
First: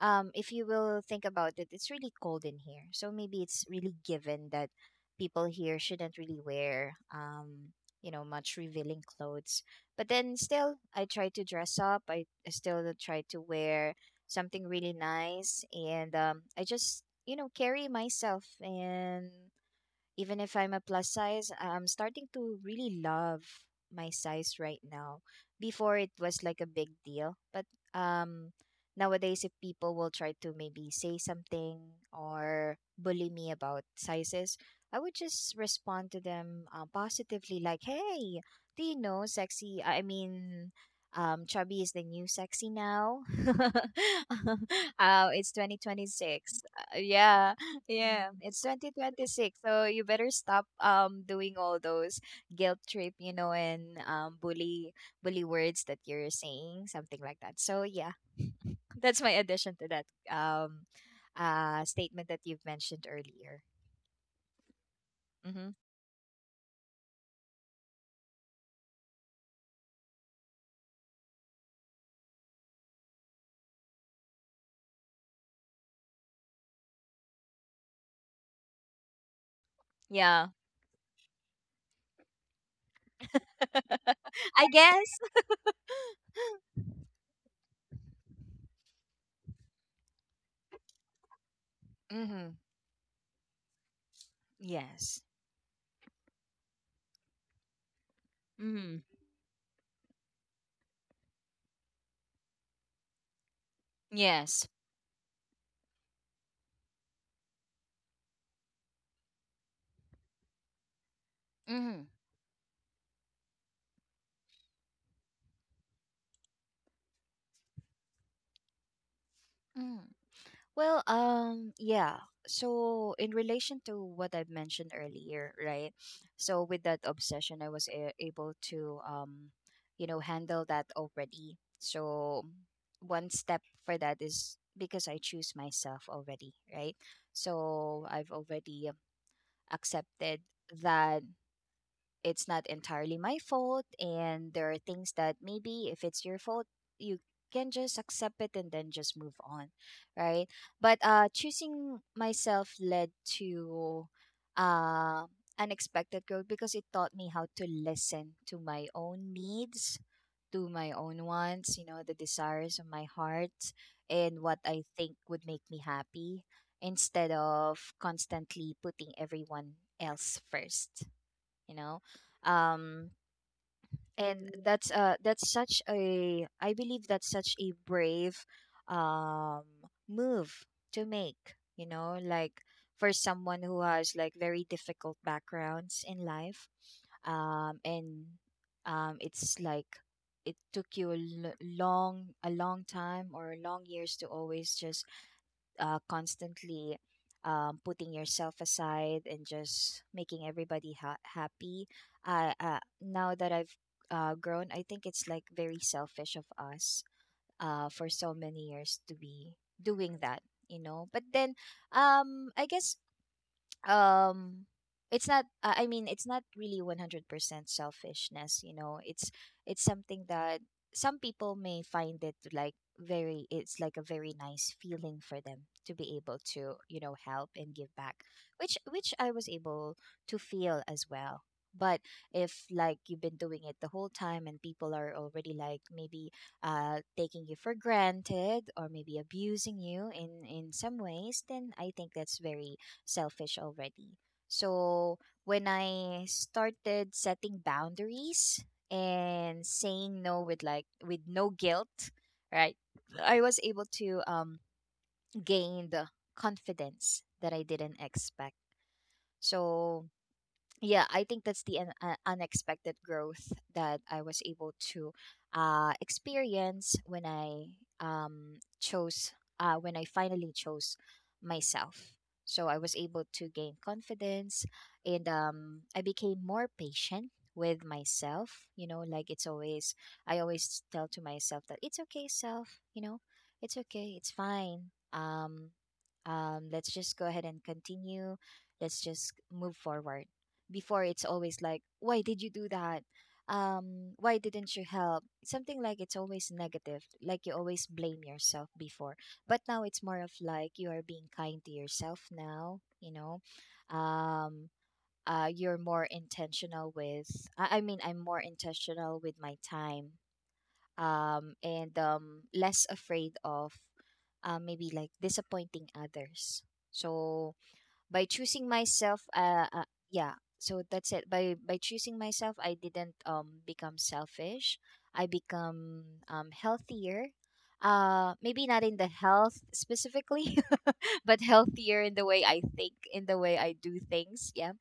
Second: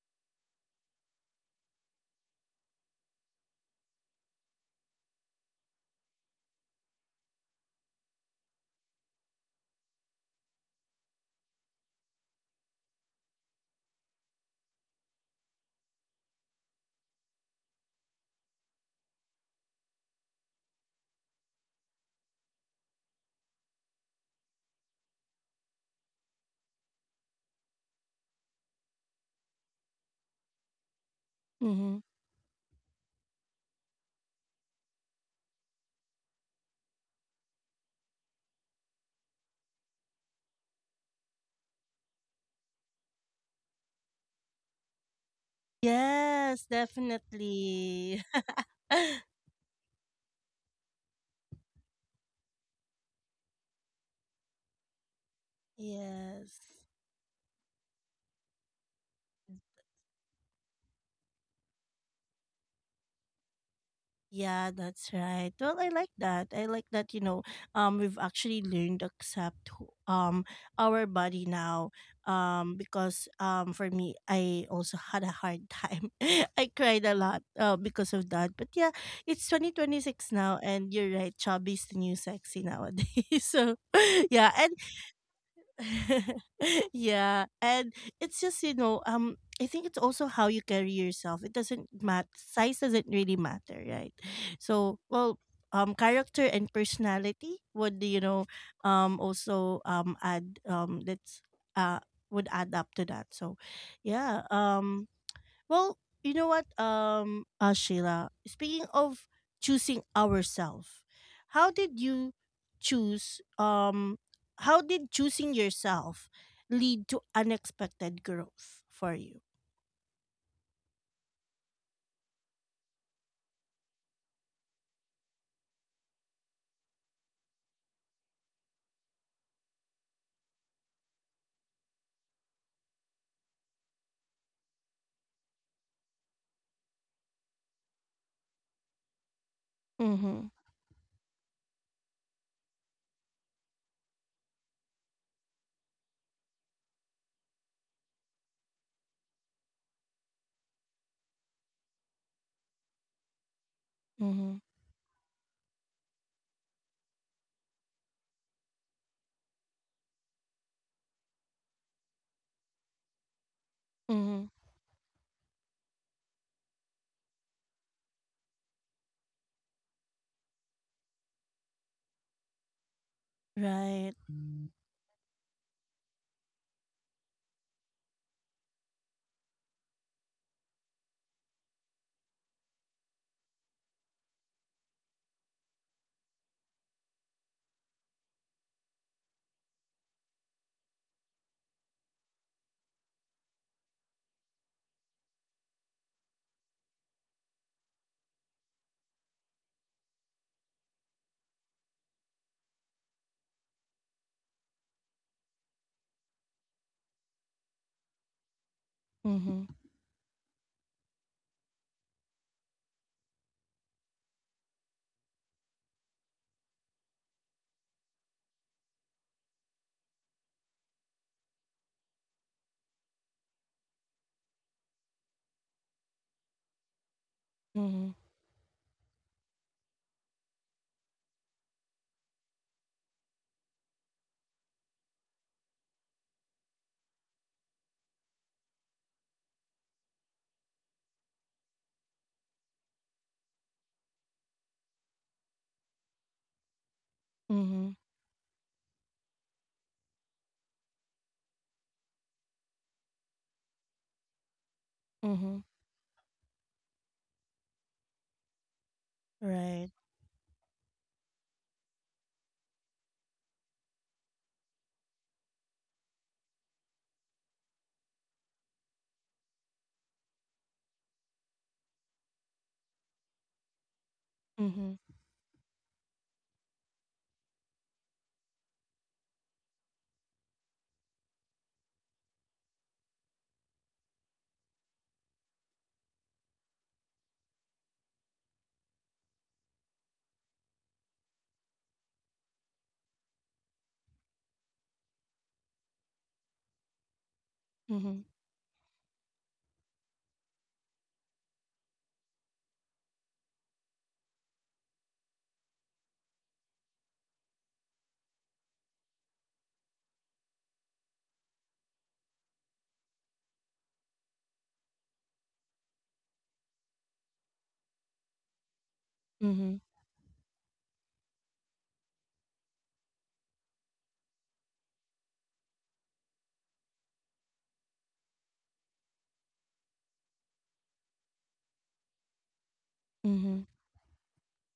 Speaker 2: if you will think about it, it's really cold in here. So maybe it's really given that people here shouldn't really wear, you know, much revealing clothes. But then still, I try to dress up. I still try to wear something really nice. And I just, you know, carry myself. And even if I'm a plus size, I'm starting to really love my size right now. Before it was like a big deal, but um nowadays if people will try to maybe say something
Speaker 1: Mm-hmm.
Speaker 2: or bully me about sizes, I would just respond to them positively like, "Hey, do you know sexy? Chubby is the new sexy now." <laughs> It's 2026.
Speaker 1: Yes,
Speaker 2: Yeah.
Speaker 1: definitely.
Speaker 2: Yeah, it's
Speaker 1: <laughs>
Speaker 2: 2026. So you better stop doing all those guilt trip, and um, bully words that you're
Speaker 1: Yes.
Speaker 2: saying, something like that. So yeah, <laughs> that's my addition to that um statement that you've mentioned earlier.
Speaker 1: Yeah, that's right.
Speaker 2: Mhm.
Speaker 1: Well, I like that. I like that, you know, we've actually learned to accept our body now. Because for me I also had a hard time. <laughs> I cried a lot because of that. But yeah, it's 2026
Speaker 2: Yeah.
Speaker 1: now, and you're right, chubby's the new sexy nowadays. <laughs> So <laughs> yeah,
Speaker 2: I
Speaker 1: and
Speaker 2: guess.
Speaker 1: <laughs> yeah, and it's just, you know, I think it's also how you carry yourself. It doesn't
Speaker 2: <laughs>
Speaker 1: matter,
Speaker 2: Mhm.
Speaker 1: size doesn't really matter, right? So,
Speaker 2: Yes.
Speaker 1: well, character and personality would, you know,
Speaker 2: Mhm.
Speaker 1: also add that's uh would add up to that. So yeah,
Speaker 2: Yes.
Speaker 1: well, you know what, Sheila. Speaking of choosing ourselves, how did
Speaker 2: Mhm.
Speaker 1: you choose? How did choosing yourself lead to unexpected growth for you?
Speaker 2: Mm. Well, yeah. So in relation to what I mentioned earlier, right? So with that obsession, able to, handle that already. So one step for that is because I choose myself already, right? So I've already accepted
Speaker 1: Mm-hmm.
Speaker 2: that it's not entirely my fault, and there are things that maybe if it's your fault, you can just accept it and then just move on, right? But choosing myself led to
Speaker 1: Mm-hmm.
Speaker 2: uh unexpected growth because it taught me how to listen to my own needs, to my own wants, you know, the desires of my heart, and
Speaker 1: Mm-hmm.
Speaker 2: what I think would make me happy, instead of constantly putting everyone else first, you know um
Speaker 1: Right.
Speaker 2: and
Speaker 1: Mm.
Speaker 2: that's such a, I believe that's such a brave um move to make, you know, like for someone who has like very difficult backgrounds in life, and it's like it took you a l- long a long time or long years to always just constantly, putting yourself aside and just making happy. Now that I've grown, I think it's like very selfish of us for so many years to be
Speaker 1: Mm-hmm.
Speaker 2: doing that, you know. But then, I guess um it's not it's not really 100% selfishness, you know. It's something that some people may find it like very, it's like a very nice feeling for them to be able to, you know, help and give
Speaker 1: Mhm.
Speaker 2: back, which I was able to feel as well. But if like you've been doing it the whole time and people are already like maybe taking you for granted or maybe abusing you in some ways, then I think that's very selfish already. So when I started setting
Speaker 1: Mhm.
Speaker 2: boundaries and saying no with like with no guilt, right? I was able to
Speaker 1: Mhm.
Speaker 2: gain the confidence that I didn't expect.
Speaker 1: Right.
Speaker 2: So yeah, I think that's unexpected growth that I was able to experience when I chose, when I finally chose myself. So I was able to gain confidence,
Speaker 1: Mhm.
Speaker 2: and I became more patient with myself. You know, like it's always, I always tell to myself that it's okay, self, you know, it's okay, it's fine. Um, let's just go ahead and continue, let's just move forward. Before it's always like, why did you do that, why didn't you help, something like, it's always negative, like you always blame
Speaker 1: Mhm.
Speaker 2: yourself before. But now it's more of like you are being kind to yourself now, you know. um you're more intentional with, I'm more intentional with my time, and less afraid of maybe like disappointing others. So by choosing myself,
Speaker 1: Mhm.
Speaker 2: yeah. So that's it, by choosing myself I didn't become selfish, I become healthier. Maybe not in the health specifically, <laughs> but healthier in the way I think, in the way
Speaker 1: Mhm.
Speaker 2: I do things. Yeah.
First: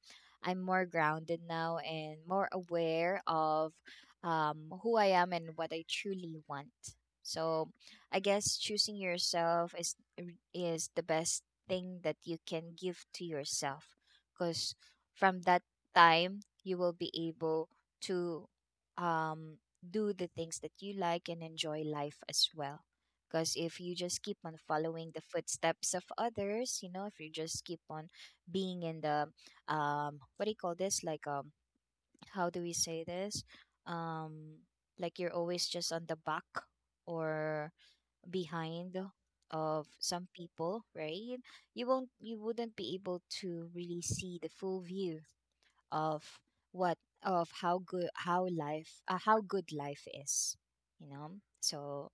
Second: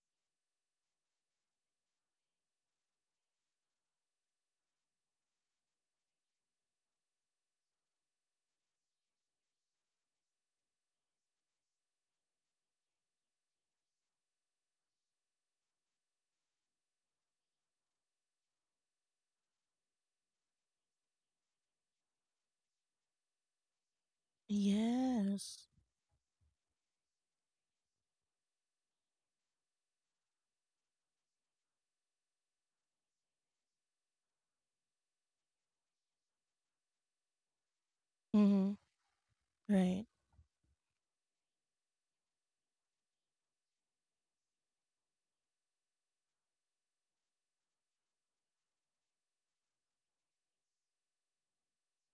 Speaker 2: I'm more grounded now and more aware of who I am and what I truly want. So I guess choosing yourself is the best thing that you can give to yourself, because from that time you will be able to do the things that you like and enjoy life as well. Because if you just keep on following the
Speaker 1: Yes.
Speaker 2: footsteps of others, you know, if you just keep on being in the, what do you call this? Like, how do we say this? Um, like you're always just on the back, or
Speaker 1: Mhm.
Speaker 2: behind of
Speaker 1: Right.
Speaker 2: some people, right? You wouldn't be able to really see the full view of what of how good, how good life is, you know. So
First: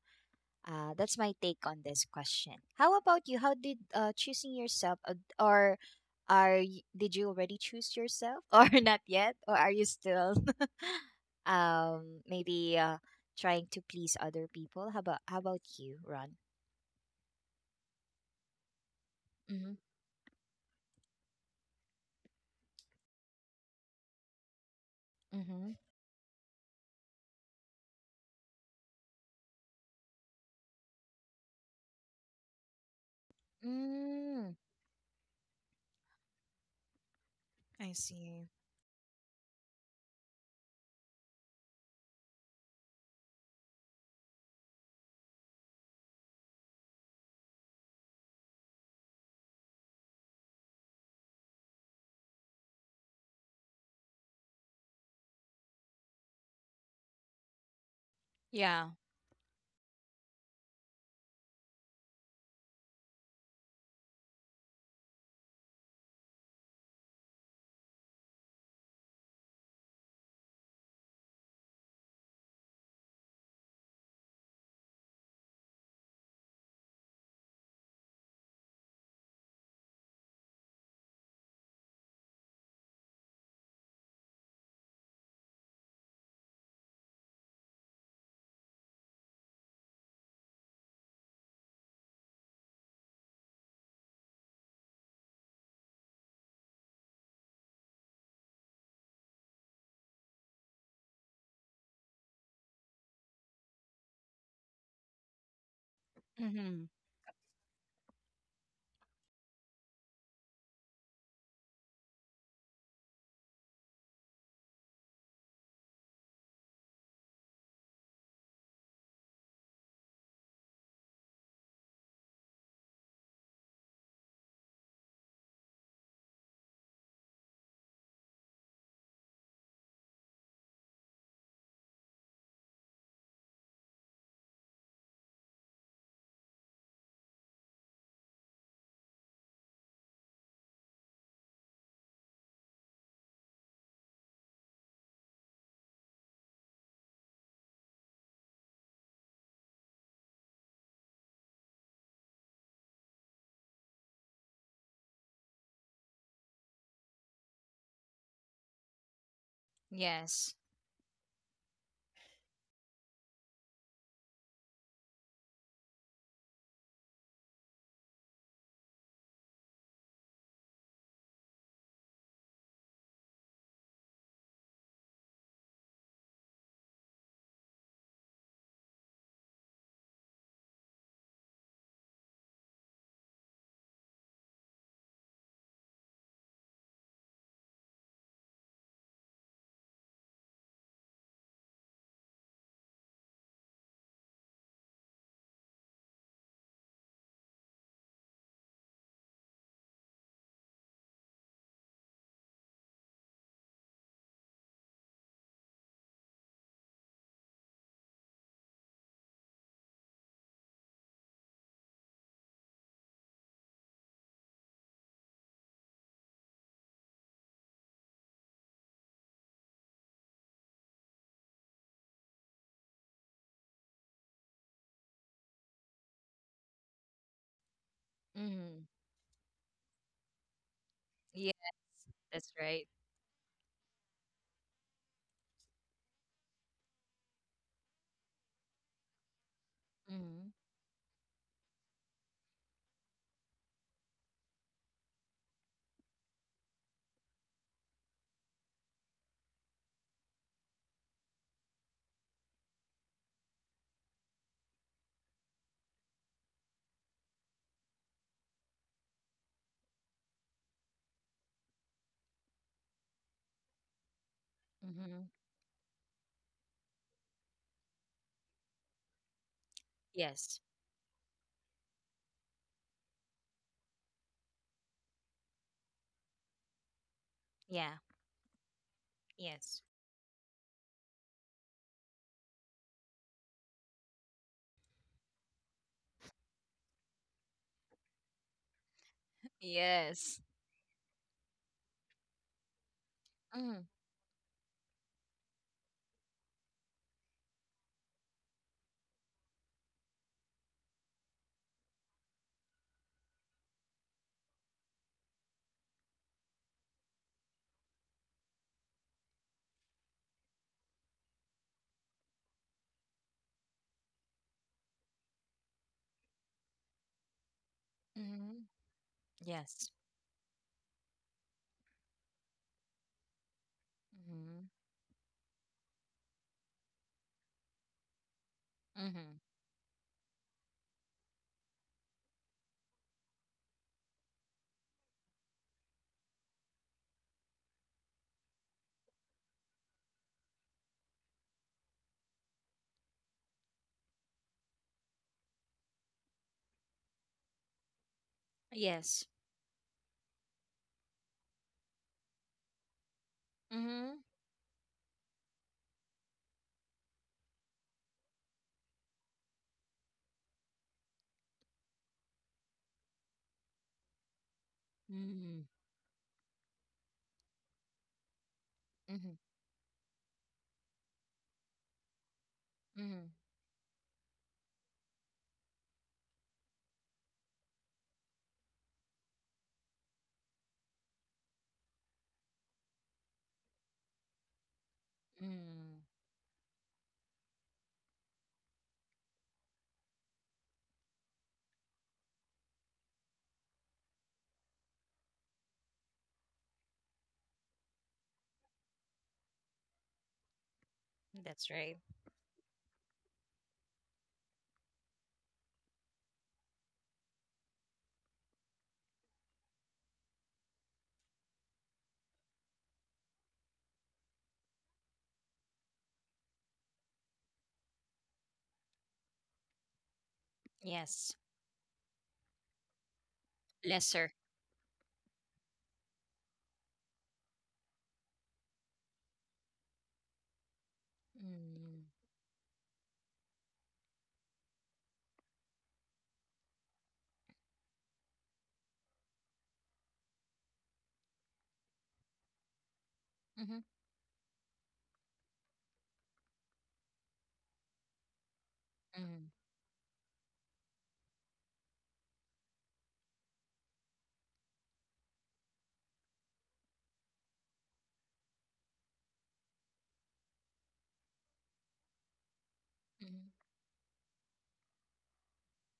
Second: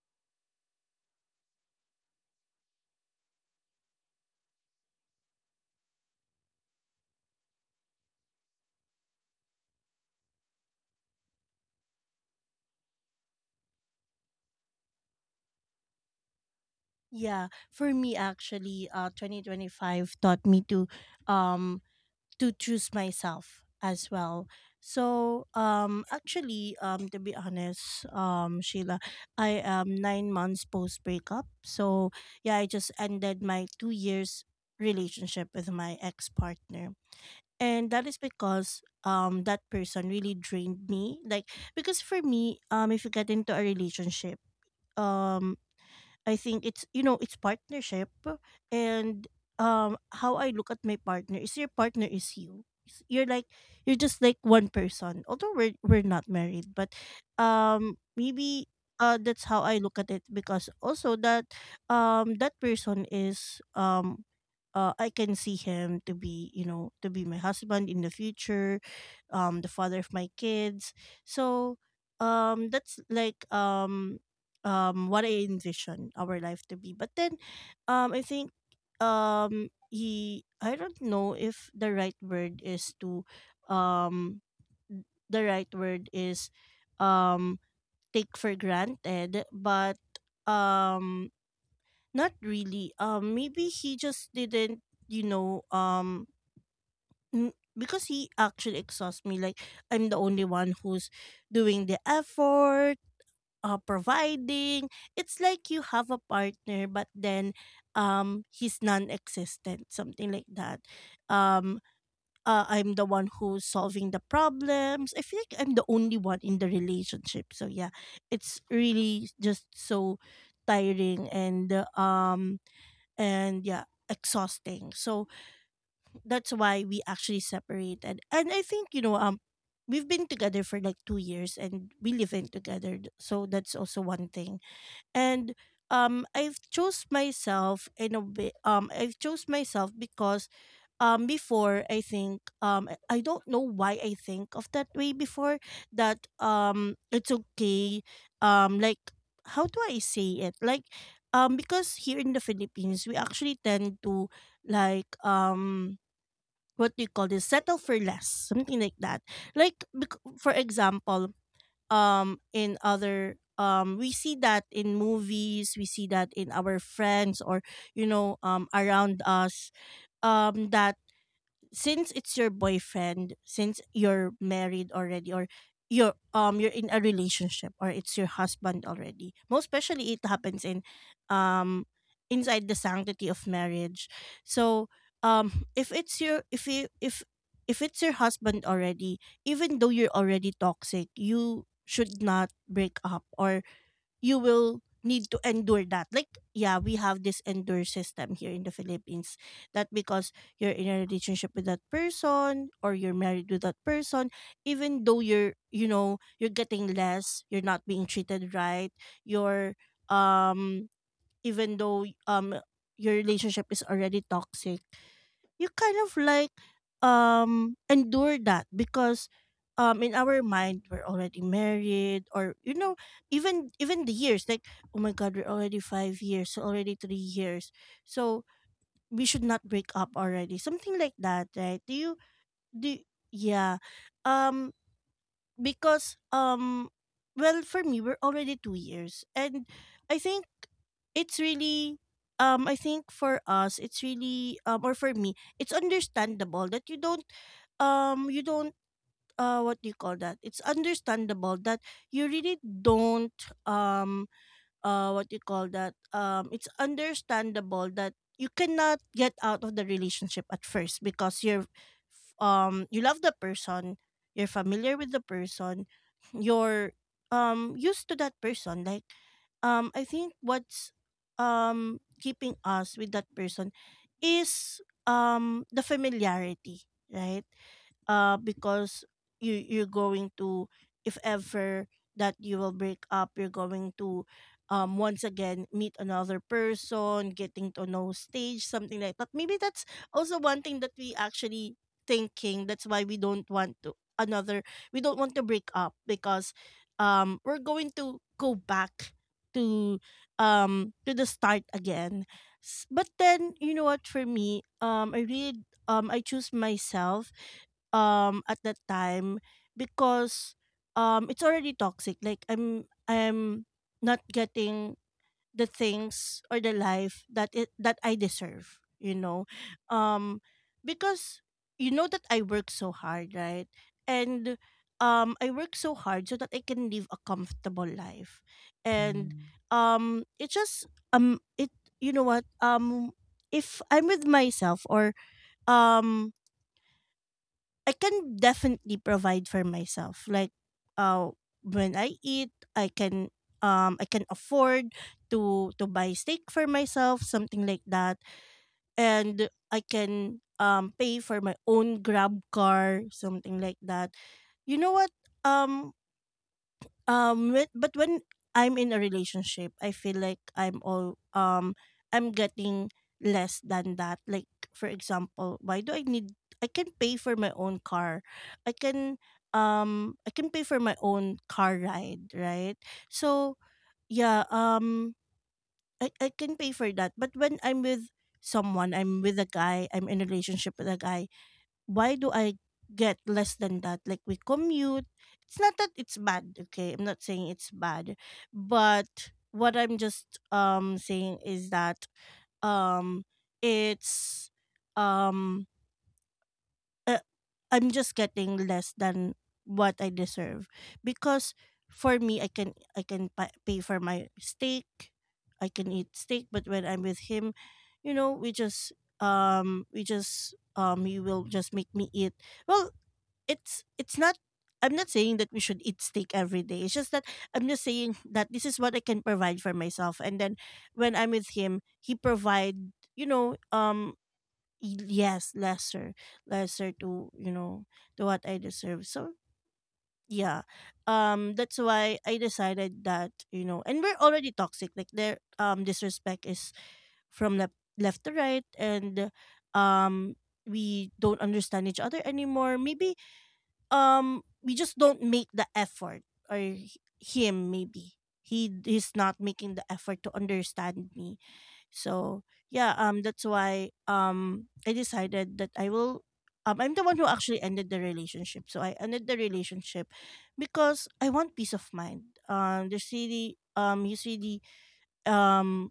Speaker 2: that's my take on this question. How about you? How did choosing yourself, or did you already choose yourself, <laughs> or not yet, or are you still <laughs> maybe trying to please other people? How about you, Ron?
Speaker 1: Yeah. For me actually,
Speaker 2: Mm-hmm.
Speaker 1: 2025 taught me um to choose myself as well. So
Speaker 2: Mm-hmm.
Speaker 1: actually to be honest, Sheila, I am 9 months post breakup. So yeah, I just ended my 2 years
Speaker 2: Mm,
Speaker 1: relationship with my ex partner.
Speaker 2: I
Speaker 1: And that is
Speaker 2: see.
Speaker 1: because that person really drained me. Like, because for me, if you get into a relationship, um I think it's, you know, it's partnership, and how I look at my partner is your partner is you. You're like you're just like one person. Although we're not married, but maybe
Speaker 2: Yeah.
Speaker 1: that's how I look at it, because also that that person is I can see him to be, you know, to be my husband in the future, the father of my kids. So, that's like what I envision our life to be. But then I think he, I don't know if the right word is to um the right word is um take for granted, but um not really, maybe he just didn't, you know, because he actually exhausts me. Like, I'm the only one who's doing the effort, providing. It's like you have a
Speaker 2: Mm-hmm.
Speaker 1: partner, but then he's non-existent, something like that. Um, I'm the one who's solving the problems. I feel like I'm the only one in the relationship. So yeah, it's really just so tiring and yeah exhausting, so that's why we actually separated. And I think we've been together for like 2 years and we live in together, so that's also one thing. And I've chose myself in a bit. I've chose myself because before, I think I don't know why I think of that way before, that it's okay. Um like how do I say it? Like, because here in the Philippines, we actually tend to, like, what do you call this, settle for less, something like that. Like,
Speaker 2: Yes.
Speaker 1: for example, in other we see that in movies, we see that in our friends, or around us, that since it's your boyfriend, since you're married already, or you're in a relationship, or it's your husband already. Most especially it happens in um inside the sanctity of marriage. So if it's your, if you, if it's your husband already, even though you're already toxic, you should not break up, or you will need to endure that. Like, yeah, we have this endure system here in the Philippines, that because you're in a relationship with that person or you're married with that person, even though you're, you know, you're getting less, you're not being treated right, you're, um, even though, your relationship is already toxic, you kind of like endure that because in our mind we're already married, or you know, even even the years like, oh my god, we're already 5 years, so already 3 years, so
Speaker 2: Mm-hmm.
Speaker 1: we should not break up already, something like that,
Speaker 2: Yes.
Speaker 1: right? Do you
Speaker 2: That's right.
Speaker 1: do, yeah, um because well, for me, we're already 2 years and I think
Speaker 2: Mm-hmm.
Speaker 1: it's really I think for us it's really, or for me, it's understandable that you don't what do you call that, it's understandable that you really don't what you call that, it's understandable that you cannot get out of the relationship at first because you're you love the person, you're familiar with
Speaker 2: Mm-hmm.
Speaker 1: the person, you're used to that person. Like, I think
Speaker 2: Yes.
Speaker 1: what's keeping us with that person is the familiarity, right?
Speaker 2: Yeah.
Speaker 1: Because you,
Speaker 2: Yes.
Speaker 1: you're going to, if ever that you will break up, you're going to once again meet another person, getting to know stage, something like that. Maybe that's
Speaker 2: Yes.
Speaker 1: also one thing that we actually thinking, that's why we don't want to, another, we don't want to break up because we're going to go back to to the start again. But then, you know what, for me, I really I choose myself at that time because it's already toxic. Like, I'm not getting the things or the life that it that I
Speaker 2: Mm-hmm.
Speaker 1: deserve, you know.
Speaker 2: Yes.
Speaker 1: um because you know that I work so hard, right? And
Speaker 2: Mhm.
Speaker 1: I work so hard so that I can live a comfortable life.
Speaker 2: Mhm.
Speaker 1: And Mm. um it's just, it you know what, if I'm with myself, or um I can definitely provide for myself. Like, uh when I eat, I can afford to buy steak for myself, something like that.
Speaker 2: Yes.
Speaker 1: And I can pay for my own grab car, something like that.
Speaker 2: Mhm.
Speaker 1: You know what? Um but when I'm in a relationship, I feel like I'm all I'm getting less than that. Like, for
Speaker 2: Mhm.
Speaker 1: example, why do I need, I can pay for my own car, I can
Speaker 2: Mhm.
Speaker 1: I can pay for my own car ride, right?
Speaker 2: Mhm.
Speaker 1: So yeah, I can pay for that, but when I'm with someone, I'm with a guy, I'm in a relationship with a guy, why do I get less than that? Like, we commute. It's not that
Speaker 2: Mhm.
Speaker 1: it's bad, okay? I'm not saying it's bad. But what I'm just saying is that um it's um uh, I'm just getting less than what I deserve, because
Speaker 2: That's right.
Speaker 1: for me, I can, pay for my steak, I can eat steak. But when I'm with him, you know, we just he will just make me eat. Well, it's not, I'm not saying that we should eat steak every day, it's just that I'm just saying that this is what I can provide for myself. And then when
Speaker 2: Yes.
Speaker 1: I'm with him, he provide, you know,
Speaker 2: Lesser.
Speaker 1: y- yes, lesser, lesser to, you know, to what I deserve. So yeah, that's
Speaker 2: Mhm.
Speaker 1: why I decided that, you know, and we're already toxic. Like, their disrespect is from left left to right. And um we don't understand each other anymore. Maybe
Speaker 2: Mhm.
Speaker 1: we just don't make the effort, or him, maybe he's not
Speaker 2: Mhm.
Speaker 1: making the effort to understand me. So yeah, that's why I decided that I will I'm the one who actually ended the relationship. So I ended the relationship because I want peace of mind. There's
Speaker 2: Mhm.
Speaker 1: really he's really um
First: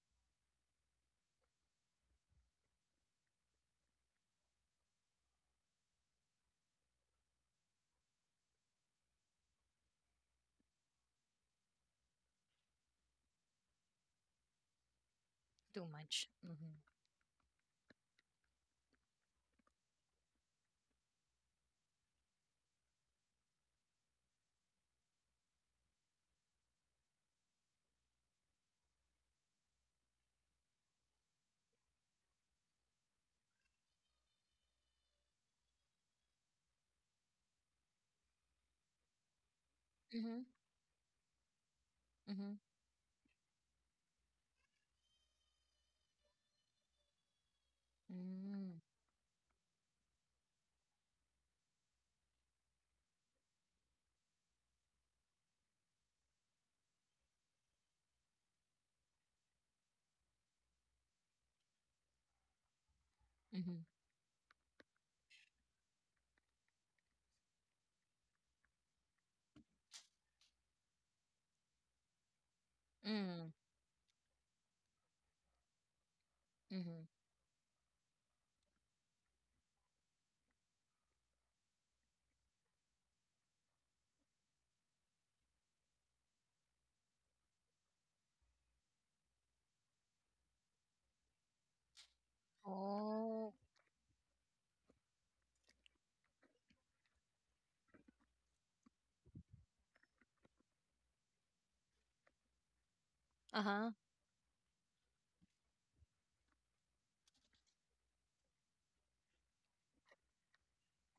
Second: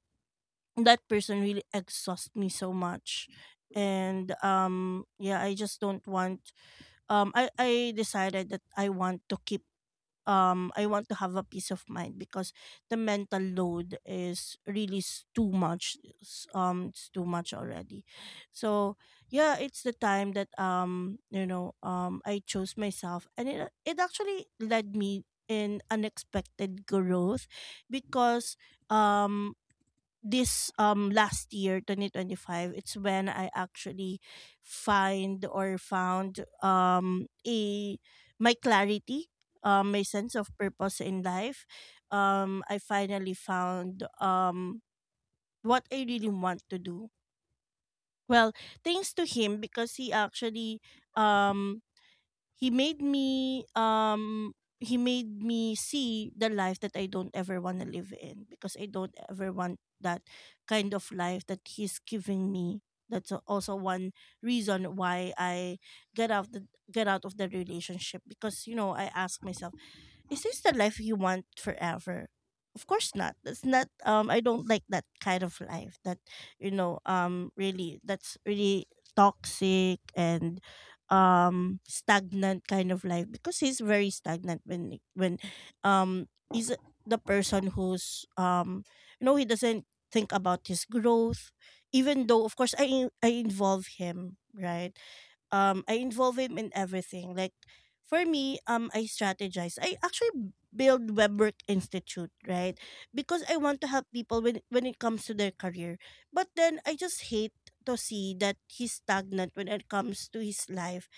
Speaker 1: that person really exhausts me so much. And yeah, I just don't want I decided that I want to keep I want to have a peace of mind because the mental load is really too
Speaker 2: Too
Speaker 1: much,
Speaker 2: much. Mhm.
Speaker 1: it's too much already. So yeah, it's the time that you know, I chose myself, and it actually led me in unexpected growth because um this last year 2025, it's when I actually find or found a my clarity, my sense
Speaker 2: Mhm.
Speaker 1: of purpose in life.
Speaker 2: Mhm.
Speaker 1: I finally found what I really want to do. Well,
Speaker 2: Mhm.
Speaker 1: thanks to him, because he actually um he made me um he made me see the life that I don't ever want to live in, because I don't ever want that kind of life that he's giving me. That's also
Speaker 2: Mhm.
Speaker 1: one reason why I get out the get out of the relationship. Because, you know, I ask myself, is this the life you want forever? Of course not.
Speaker 2: Mhm.
Speaker 1: That's not, I don't like that kind of life that, you know,
Speaker 2: Mhm.
Speaker 1: really, that's really toxic and stagnant kind of life, because he's very stagnant when he's the person who's you know, he doesn't think about his growth, even though, of course, I
Speaker 2: Oh.
Speaker 1: involve him, right? I involve him in everything. Like, for me, I strategize. I actually build Webwork Institute, right? Because I
Speaker 2: Uh
Speaker 1: want to
Speaker 2: huh.
Speaker 1: help people when it comes to their career. But then I just hate to see that he's stagnant when it comes to his life,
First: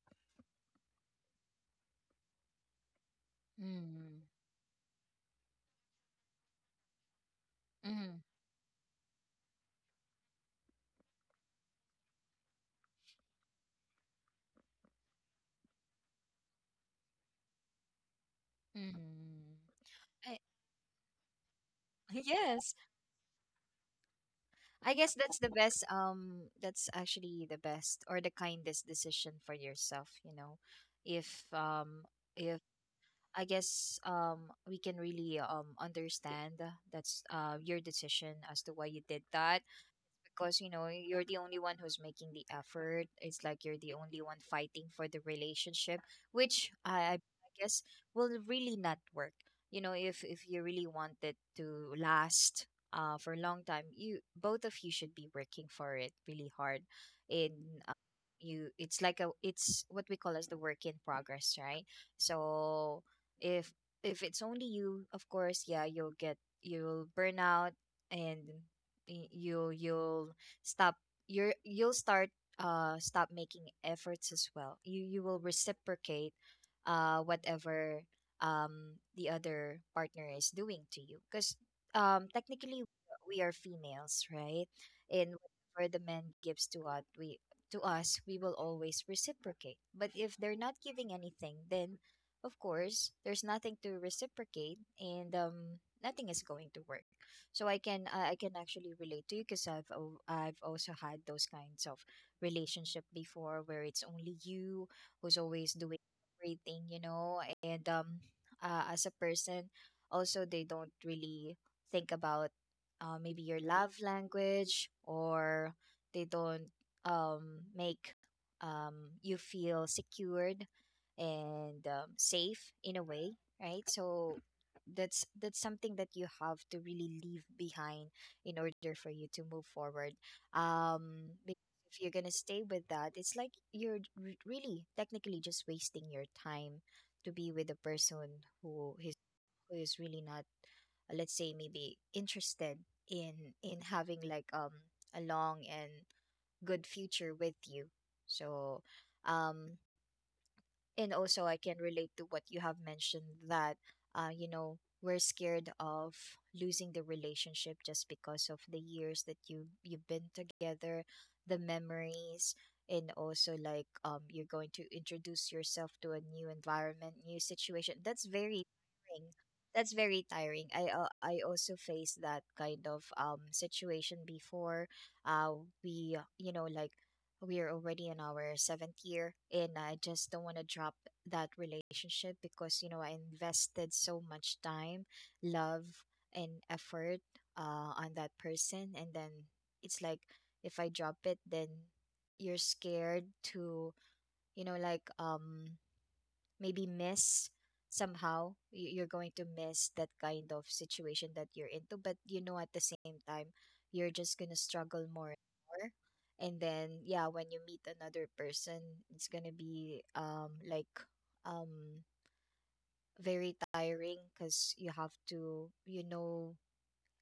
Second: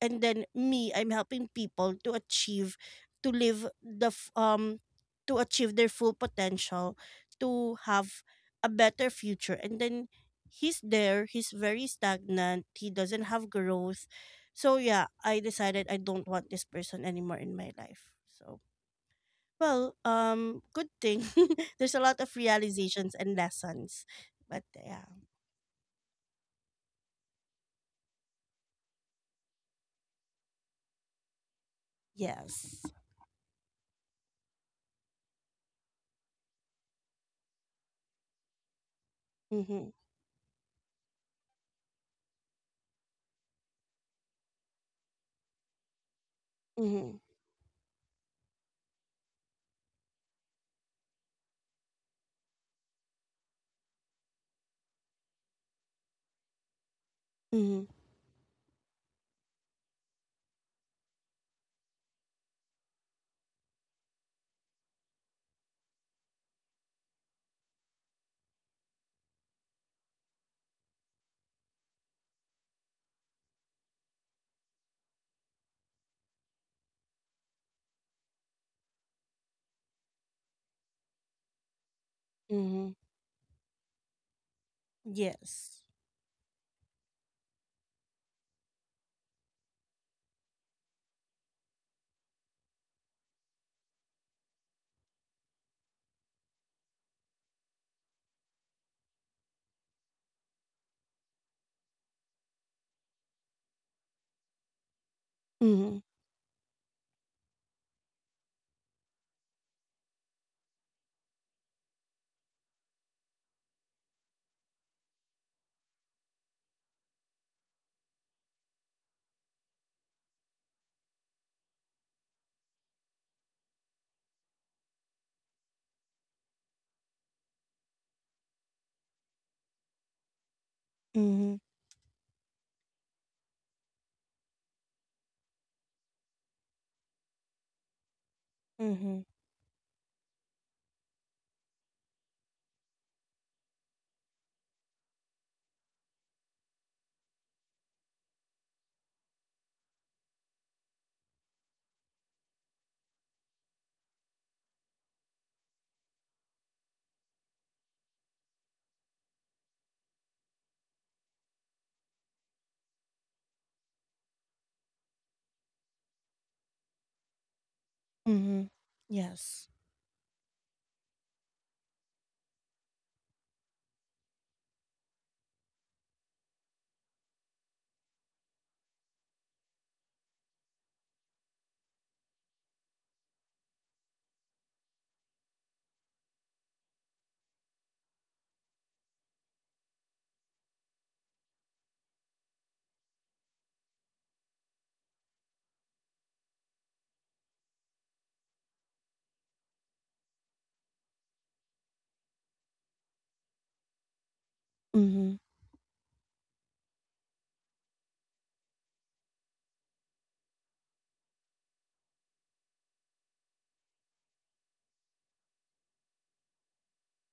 Speaker 1: and then me, I'm helping people to achieve, to live the
Speaker 2: Mhm.
Speaker 1: f- to achieve their full potential, to
Speaker 2: Mhm.
Speaker 1: have a better future. And then he's there, he's very stagnant, he doesn't have growth. So yeah, I decided I don't want this person anymore in my life. So,
Speaker 2: Mhm.
Speaker 1: well,
Speaker 2: I-
Speaker 1: good thing <laughs> there's a
Speaker 2: <laughs>
Speaker 1: lot of
Speaker 2: Yes.
Speaker 1: realizations and lessons. But
Speaker 2: I
Speaker 1: yeah,
Speaker 2: guess that's the best, that's actually the best or the kindest decision for yourself, you know. If um if
Speaker 1: yes,
Speaker 2: I guess we can really understand that's your decision as to why you did that,
Speaker 1: mm-hmm,
Speaker 2: because you know you're the only one who's making the effort, it's like you're the only one fighting for the relationship, which
Speaker 1: mm-hmm,
Speaker 2: I guess will really not work, you know. If you really want it to last for a long time, you both of you should be working for it really hard in
Speaker 1: mm-hmm,
Speaker 2: uh, you, it's like a, it's what we call as the work in progress, right? So if if it's only you, of course yeah, you'll get, you'll burn out, and you, stop you're you'll start, stop making efforts as well. You will reciprocate whatever the other partner is doing to you, because
Speaker 1: mm-hmm,
Speaker 2: technically we are females, right? And
Speaker 1: yes,
Speaker 2: whatever the man gives to us, we to us we will always reciprocate. But if they're not giving anything, then of course there's nothing to reciprocate, and nothing is going to work. So I can I can actually relate to you, because I've also had those kinds of relationship before where it's only you who's always
Speaker 1: mm-hmm,
Speaker 2: doing everything, you know. And as a person also, they don't really think about maybe your love language, or they don't make you feel secured and safe in a way, right? So that's something that you have to really leave behind in order for you to move forward,
Speaker 1: mhm,
Speaker 2: because if you're gonna stay with that, it's like really technically just wasting your time to be with a person who
Speaker 1: mhm,
Speaker 2: is, who is really not, let's say maybe interested in in having like a long and good future with you. So um and also I can relate to what you have mentioned that you know, we're scared of losing the relationship just because of the years that you've been together, the memories, and also like you're going to introduce yourself to a new environment, new situation. That's
Speaker 1: mhm.
Speaker 2: very tiring.
Speaker 1: Yes.
Speaker 2: That's very tiring. I also faced that kind of situation before. We, you know, like, we are already in our seventh year, and I just don't want to drop that relationship because, you know, I invested so much time, love, and effort on that person, and then it's like if I drop it, then you're scared to, you know, like maybe miss, somehow you're going to miss that kind of situation that you're into. But you know, at the same time, you're just going to struggle
Speaker 1: Mhm,
Speaker 2: more and more, and then yeah, when you meet another person, it's going to be like um very tiring, cuz you have to, you know,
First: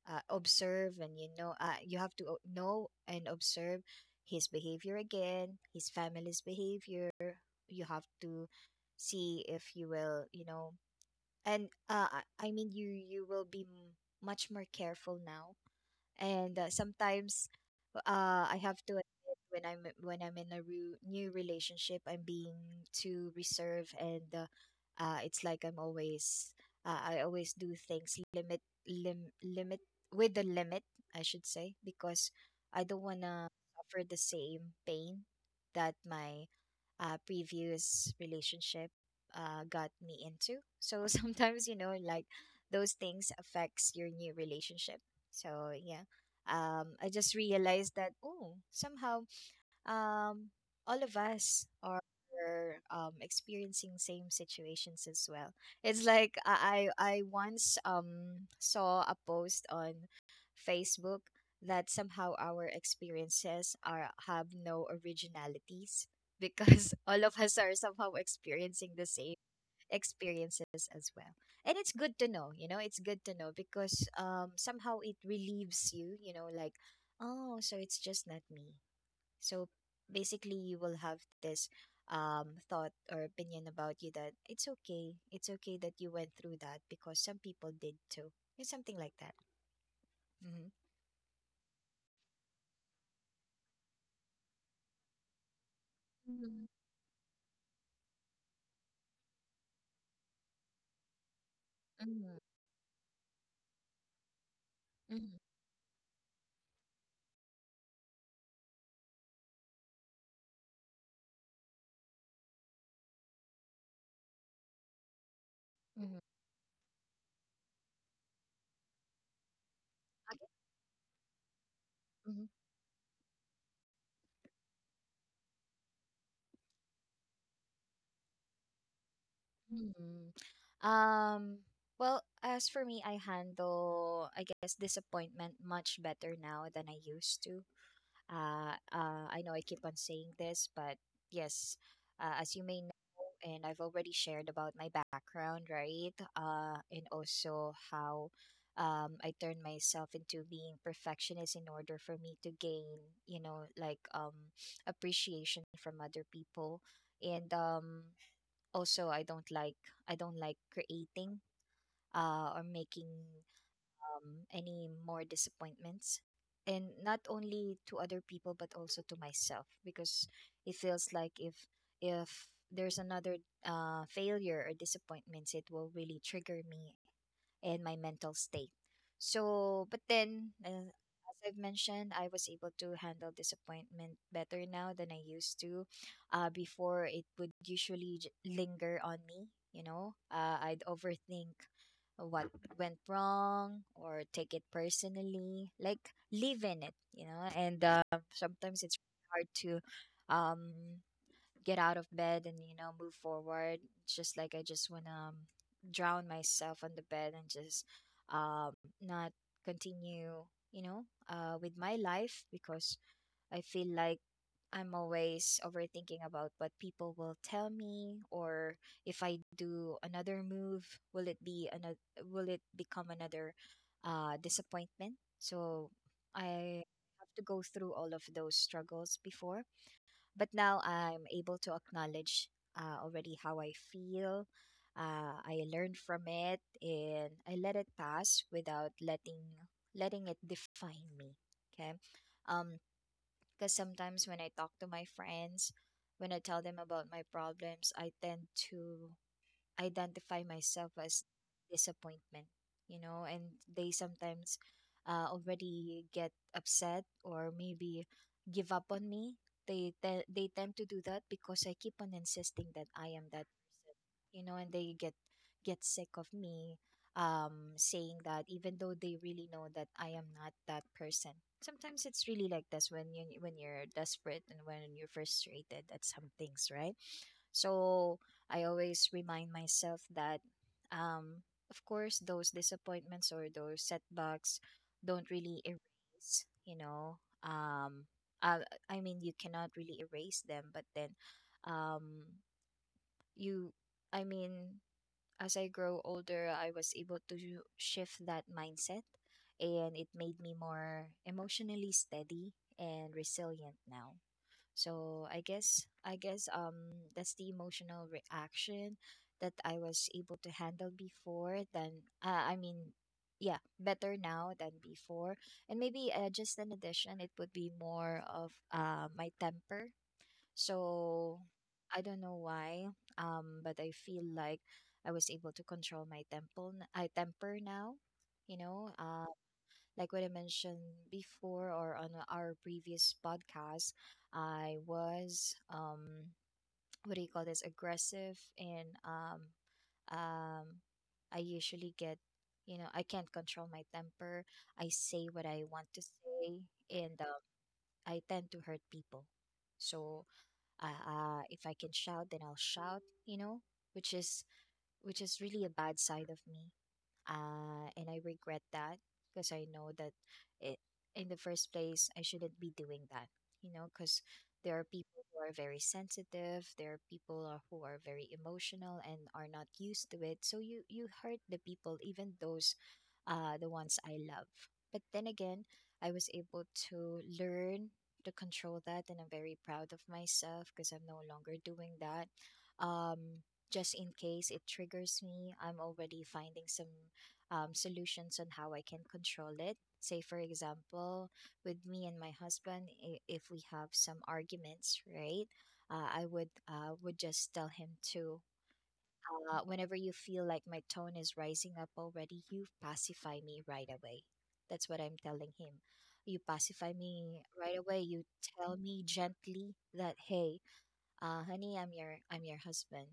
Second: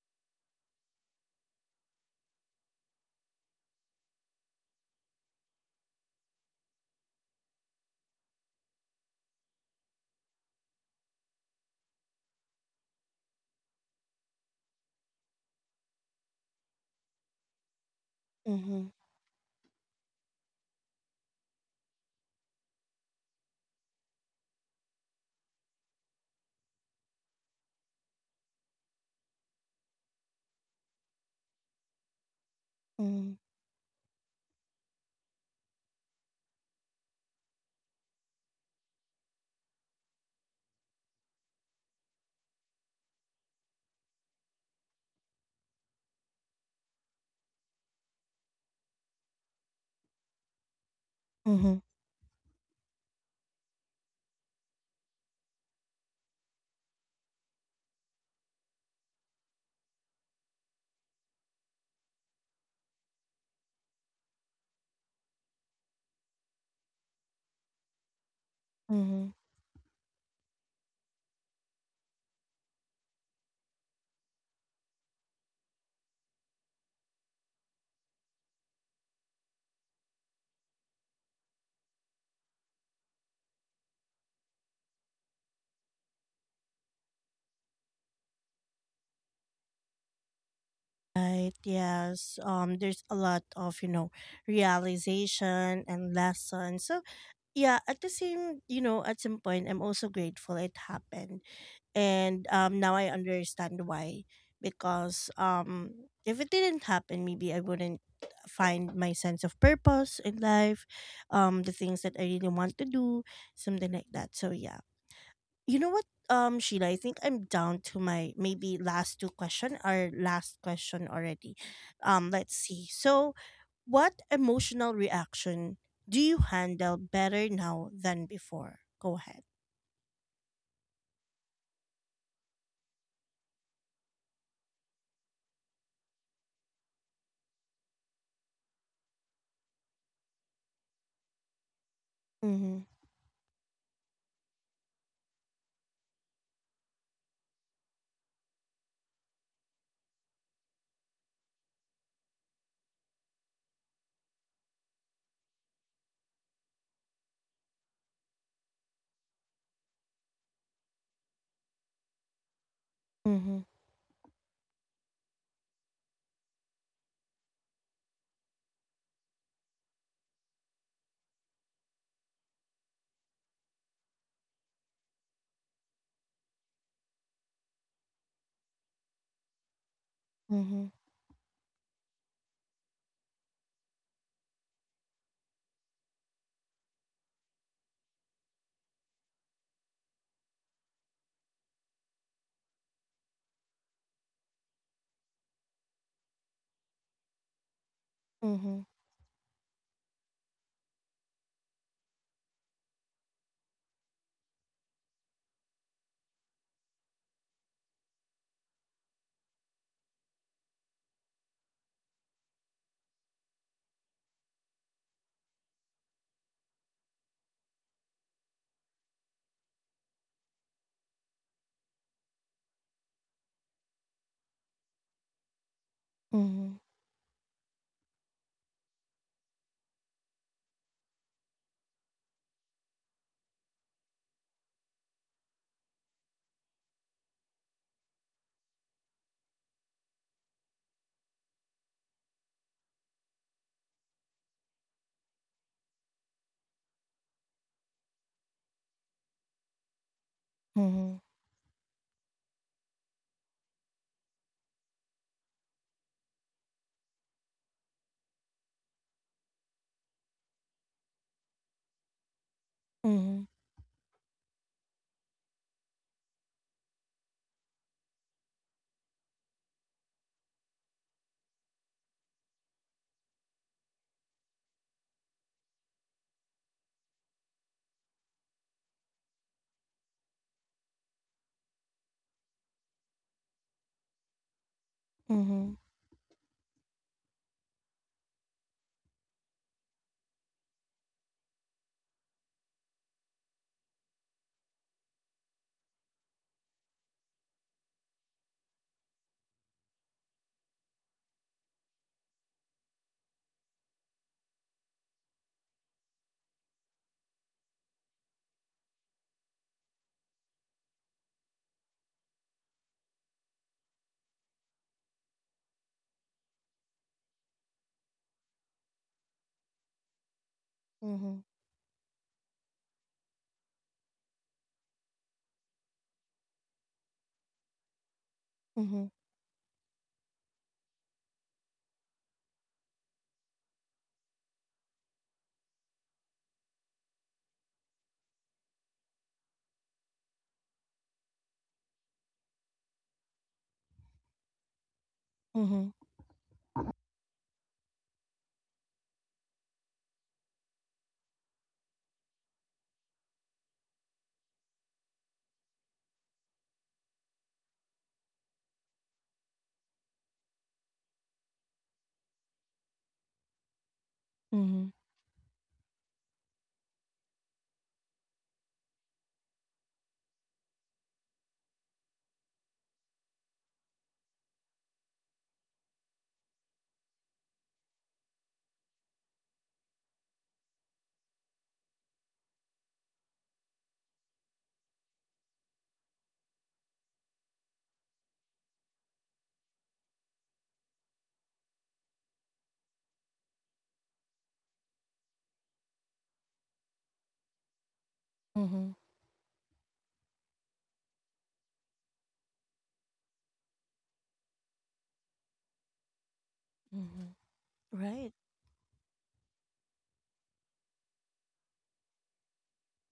Speaker 2: observe, and you know, you have to o- know and observe his behavior again, his family's behavior. You have to see if you will, you know. And I mean, you will be much more careful now. And sometimes I have
Speaker 1: mhm,
Speaker 2: to admit, when I'm in a new relationship, I'm being too reserved, and it's like I'm always, I always do things limit lim limit with the limit, I should say, because I don't
Speaker 1: mhm,
Speaker 2: wanna suffer the same pain that my previous relationship got me into. So <laughs> sometimes, you know, like those things affects your new relationship. So yeah, I just realized that, oh, somehow um, all of us
Speaker 1: mhm,
Speaker 2: are experiencing same situations as well. It's like I once saw a post on Facebook that somehow our experiences are, have no originalities, because <laughs> all of us are somehow experiencing the
Speaker 1: mhm.
Speaker 2: same experiences as well. And it's good to know, you know, it's good to know because somehow it relieves you, like oh, so it's just not me. So basically, you will have this thought or opinion about you that it's okay. It's okay that you went through that because some people did too. It's something like that. Mm-hmm.
Speaker 1: Right. Yes. There's a lot of, you know, realization and
Speaker 2: Mm-hmm.
Speaker 1: lessons. So yeah. At the same, you know, at some point, I'm also grateful it happened, and now I understand why. Because
Speaker 2: Mm-hmm.
Speaker 1: if it didn't happen, maybe I wouldn't find my sense of purpose in life, the things that I really want to do, something like that. So yeah. You know what,
Speaker 2: Mm-hmm.
Speaker 1: Sheila, I think I'm down to my maybe last two question or
Speaker 2: Okay.
Speaker 1: last question already.
Speaker 2: Mm-hmm.
Speaker 1: Let's see. So, what emotional reaction do you handle better now than before? Go ahead.
Speaker 2: Mm-hmm. Um, well, as for me, I handle, I guess, disappointment much better now than I used to. I know I keep on saying this, but yes, as you may
Speaker 1: Mm-hmm.
Speaker 2: know, and I've already shared about my background, right? And also how I turned myself into being perfectionist in order for me to gain, you know, like appreciation from other people. And Also, I don't like creating or making
Speaker 1: Mm-hmm.
Speaker 2: any more disappointments and not only to other people but also to myself because it feels like if there's another failure or disappointments it will really trigger me and my mental state. So, but then,
Speaker 1: Mm-hmm.
Speaker 2: uh, as I've mentioned, I was able to handle disappointment better now than I used to. Before, it would usually linger on me, you know, I'd overthink what went wrong or take it personally, like live in it, you know, and
Speaker 1: Mm-hmm.
Speaker 2: sometimes it's really hard to um get out of bed and you know move forward. It's just like I just want to drown myself on the bed and just um, not continue, you know, with my life because I feel like I'm always overthinking about what people will tell me, or if I do another move, will it be another, will it become another disappointment. So
Speaker 1: Mm-hmm.
Speaker 2: I have to go through all of those struggles before, but now I'm able to acknowledge already how I feel. I learned from it and I let it pass without letting it define me. Okay. Um, because sometimes when I talk to my friends, when I tell them about my problems, I tend to identify myself
Speaker 1: Mm-hmm.
Speaker 2: as disappointment, you know, and they sometimes already get upset or maybe give up on me. They tend to do that because I keep on insisting that I am
Speaker 1: Mm-hmm.
Speaker 2: that person, you know, and they get sick of me saying that even though they really know that I am not that person. Sometimes it's really like this when you when you're desperate and when you're frustrated at some things, right? So I always remind myself that, um, of course, those disappointments or those setbacks don't really
Speaker 1: Mm-hmm.
Speaker 2: erase, you know. Uh, I mean, you cannot really erase them, but then, um, you, I mean, as I grow older, I was able to shift that mindset, and it made me more emotionally steady and resilient now. So I guess that's the emotional reaction that I was able to handle before than I mean, yeah, better now than before. And maybe just an addition, it would be more of my temper.
Speaker 1: Mm-hmm.
Speaker 2: So I don't know why but I feel like I was able to control my temple I temper now, you know,
Speaker 1: Mhm.
Speaker 2: like what I mentioned before or on our previous podcast. I was what do you call this, aggressive and um I usually get, you know, I can't control my temper. I say what I want
Speaker 1: Mhm.
Speaker 2: to say, and I tend to hurt people. So if I can shout, then I'll shout. You know, which is which is really a bad side of me. And I regret that because I know that it, in the first place, I shouldn't be doing that, you know, because there are
Speaker 1: Mhm.
Speaker 2: people who are very sensitive, there are people are- who are very emotional and are not used to it. So you hurt the people, even those, the ones I love. But then again, I was able to learn to control that, and I'm very proud of myself because I'm no longer doing that. Um, just in case it triggers me, I'm already finding some solutions on how I can control it. Say, for example, with me and my husband, if we have some arguments, right? I would just tell him to,
Speaker 1: Mhm.
Speaker 2: whenever you feel like my tone is rising up already, you pacify me right away. That's what I'm telling him. You pacify
Speaker 1: Mhm.
Speaker 2: me right away. You
Speaker 1: Right.
Speaker 2: tell me gently that, hey, honey, I'm your husband,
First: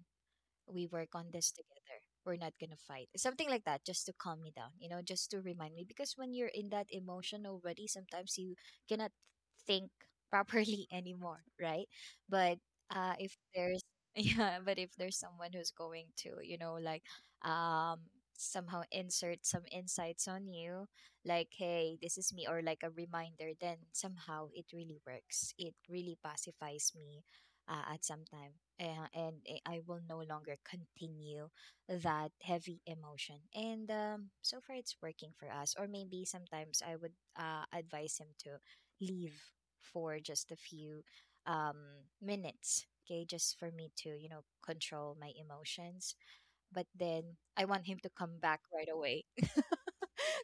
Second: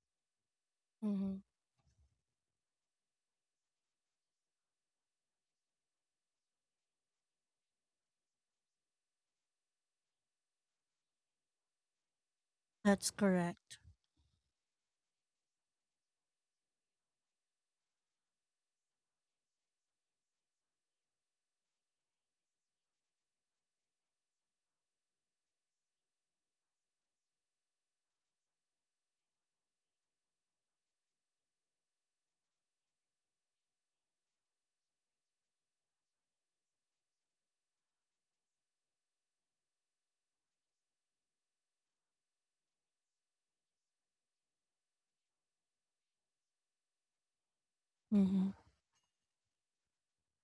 Speaker 2: we work on
Speaker 1: Mhm.
Speaker 2: this together. We're not going to fight. Something like that, just to calm me down, you know, just to remind me. Because when you're in that emotion already, sometimes you cannot think properly <laughs> anymore, right? But
Speaker 1: That's
Speaker 2: if
Speaker 1: correct.
Speaker 2: there's, <laughs> yeah, but if there's someone who's going to, you know, like um, somehow insert some insights on you, like, hey, this is me, or like a reminder, then somehow it really works. It really pacifies me at some time. And I will no longer continue that heavy emotion. And so far, it's working for us. Or maybe sometimes I would advise him to leave for just a few um, minutes. Okay, just for me to, you know, control my emotions, but then I want him to come
Speaker 1: Mhm.
Speaker 2: back right away. <laughs>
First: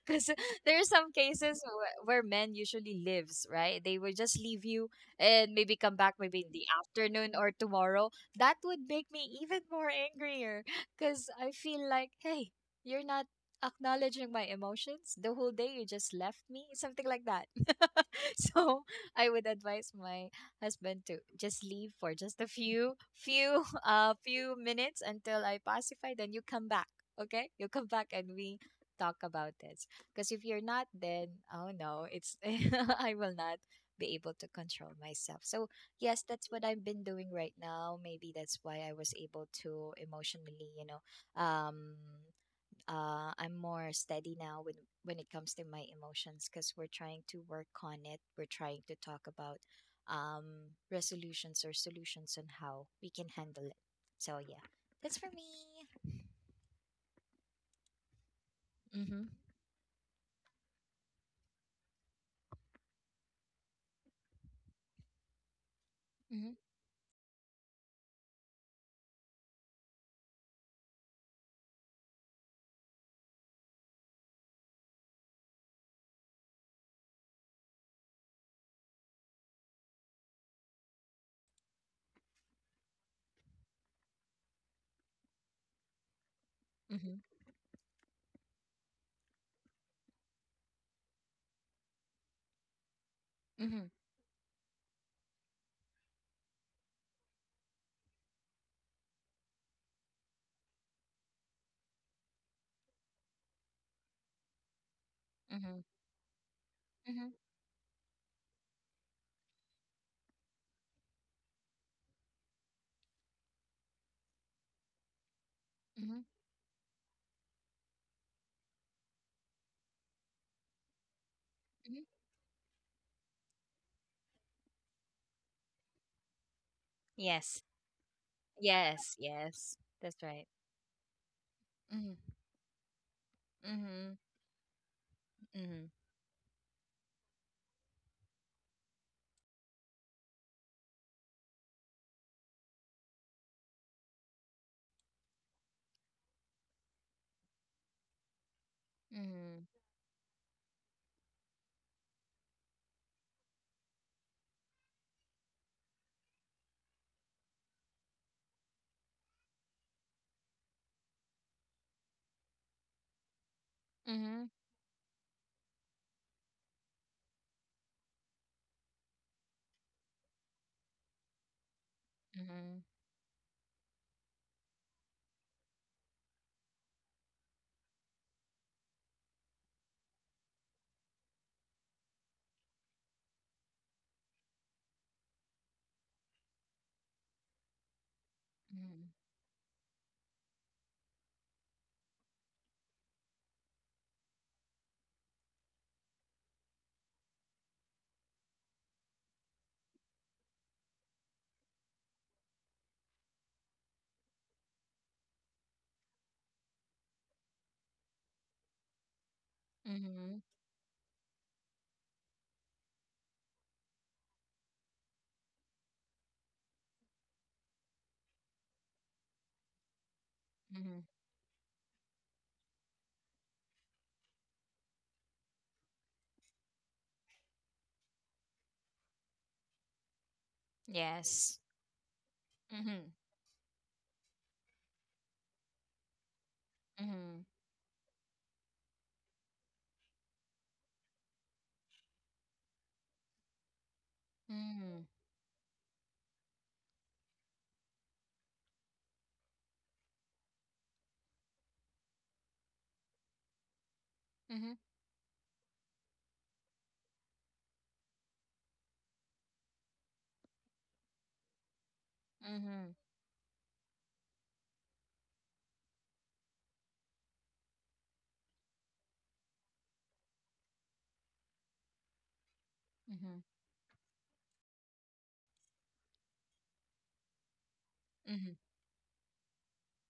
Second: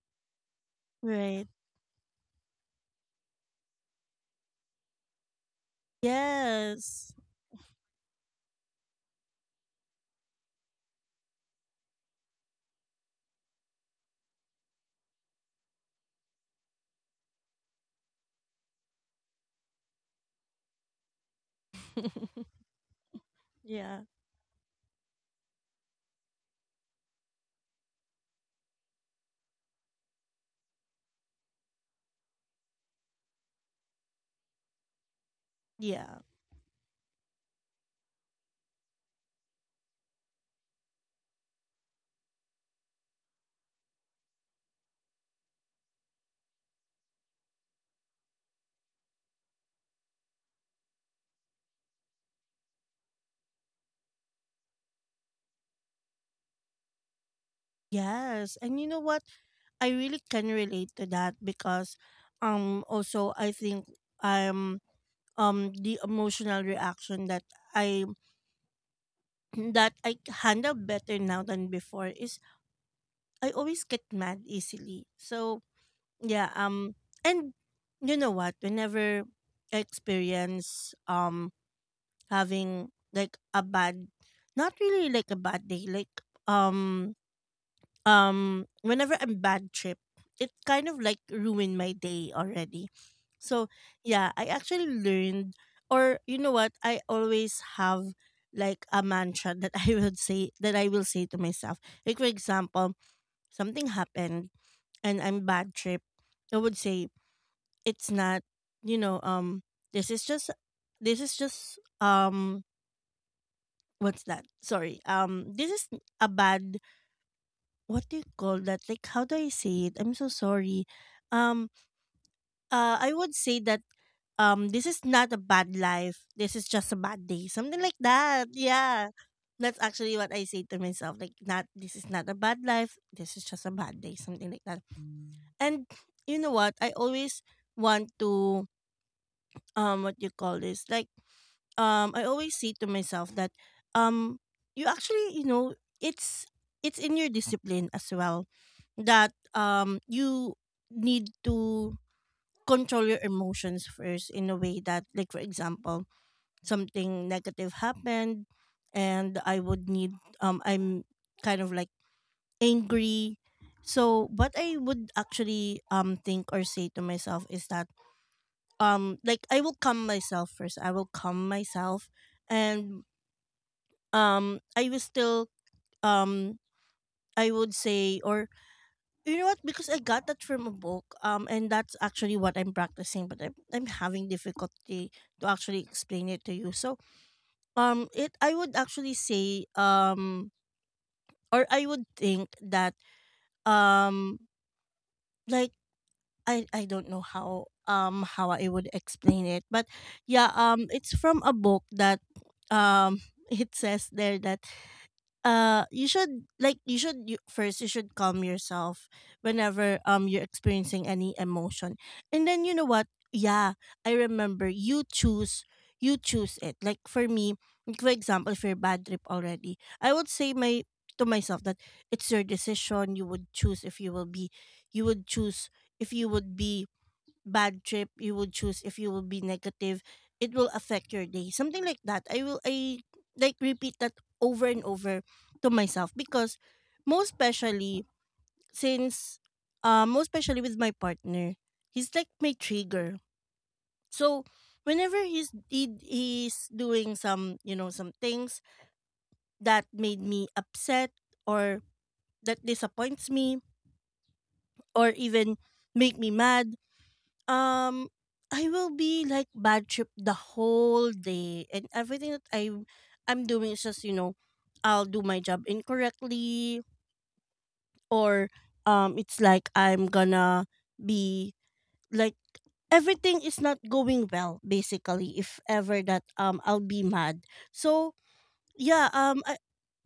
Speaker 2: Because there are some
Speaker 1: Right.
Speaker 2: cases where men usually lives, right? They will just leave you and maybe come back maybe in the
Speaker 1: Yes.
Speaker 2: afternoon or tomorrow. That would make me even more angrier because I feel like, hey, you're not acknowledging my emotions the whole day. You just left me, something like that. <laughs> So I would advise my husband to just leave for just a
Speaker 1: <laughs>
Speaker 2: few few <laughs>
Speaker 1: Yeah.
Speaker 2: few minutes until I pacify, then you come back. Okay, you come back and we talk about this, because if you're not, then oh no, it's <laughs> I will not be able to control myself. So
Speaker 1: Yeah.
Speaker 2: yes, that's what I've been doing right now. Maybe that's why I was able to emotionally, you know, um I'm more steady now when it comes to my emotions, because we're trying to work on it. We're trying to talk about um, resolutions or solutions on how we can handle it. So yeah, that's for me.
Speaker 1: Yes. And you know what?
Speaker 2: Mhm.
Speaker 1: I really can relate to that because also I think I'm the
Speaker 2: Mhm.
Speaker 1: emotional reaction that I <clears throat> that I handle better now than before is I always get mad easily. So yeah. And you know what? Whenever I experience having like a bad, not really like a bad day, like um
Speaker 2: Mhm.
Speaker 1: whenever I'm bad trip, it kind of like ruined my day already. So
Speaker 2: Mhm.
Speaker 1: yeah, I actually learned, or you know what? I always have like a mantra that <laughs> I would say that I will say to myself. Like for example, something happened and I'm bad
Speaker 2: Mhm.
Speaker 1: trip. I would say
Speaker 2: Mhm.
Speaker 1: it's not you know um this is just this is just what's that sorry this is
Speaker 2: Mhm.
Speaker 1: a bad, what do you call that, like how do I say it? I'm so sorry. um
Speaker 2: Mhm.
Speaker 1: I would say that this is not a bad life, this is just a bad day,
Speaker 2: Yes.
Speaker 1: something like that. Yeah,
Speaker 2: Yes. Yes.
Speaker 1: that's actually
Speaker 2: That's
Speaker 1: what
Speaker 2: right.
Speaker 1: I say to myself, like, not this is
Speaker 2: Mhm.
Speaker 1: not a bad life, this is just a bad
Speaker 2: Mhm.
Speaker 1: day, something like that. And
Speaker 2: Mhm.
Speaker 1: you know what, I always want to, what you call this like I always say to myself that, um you actually, you know, it's it's in your discipline as well, that
Speaker 2: Mhm.
Speaker 1: you need to control your emotions first, in a way that, like for example, something negative happened and I would need, I'm kind of like angry, so
Speaker 2: Mhm.
Speaker 1: what I would actually think or say to myself is that, like, I will calm myself first, I will calm myself.
Speaker 2: Mhm.
Speaker 1: And I was still, um I would say, or you know what, because I got that from a book, and that's actually what I'm practicing, but I'm having difficulty to actually explain it to you. So it, I would
Speaker 2: Mhm.
Speaker 1: actually say, or I would think that, um like I don't know how, how I would explain it, but yeah, it's from a book that, um <laughs> it says there that, you should, first, you should calm yourself whenever
Speaker 2: Mhm.
Speaker 1: you're experiencing any emotion. And then you know what, yeah, I remember, you choose, you choose it, like for me, like for example, if you're bad trip already, I would say my,
Speaker 2: Mhm.
Speaker 1: to myself, that it's your decision, you would choose if you will be, you would choose if you would be bad trip, you would choose if you will be negative, it will affect your day.
Speaker 2: Yes.
Speaker 1: Something like that. I
Speaker 2: Mhm.
Speaker 1: like repeat that over and over to myself, because most
Speaker 2: Mhm.
Speaker 1: especially since, most especially with my partner, he's like my trigger. So
Speaker 2: Mhm.
Speaker 1: whenever he's doing some, you know, some things that made me upset, or that disappoints me,
Speaker 2: Mhm.
Speaker 1: or even make me mad. Um, I will be like bad trip the whole day, and everything that I
Speaker 2: Mm-hmm.
Speaker 1: I'm doing is just, you know, I'll do my job incorrectly, or it's like I'm gonna be, like,
Speaker 2: Mm-hmm.
Speaker 1: everything is not going well basically. If ever that, I'll be mad. So
Speaker 2: Mm-hmm.
Speaker 1: yeah,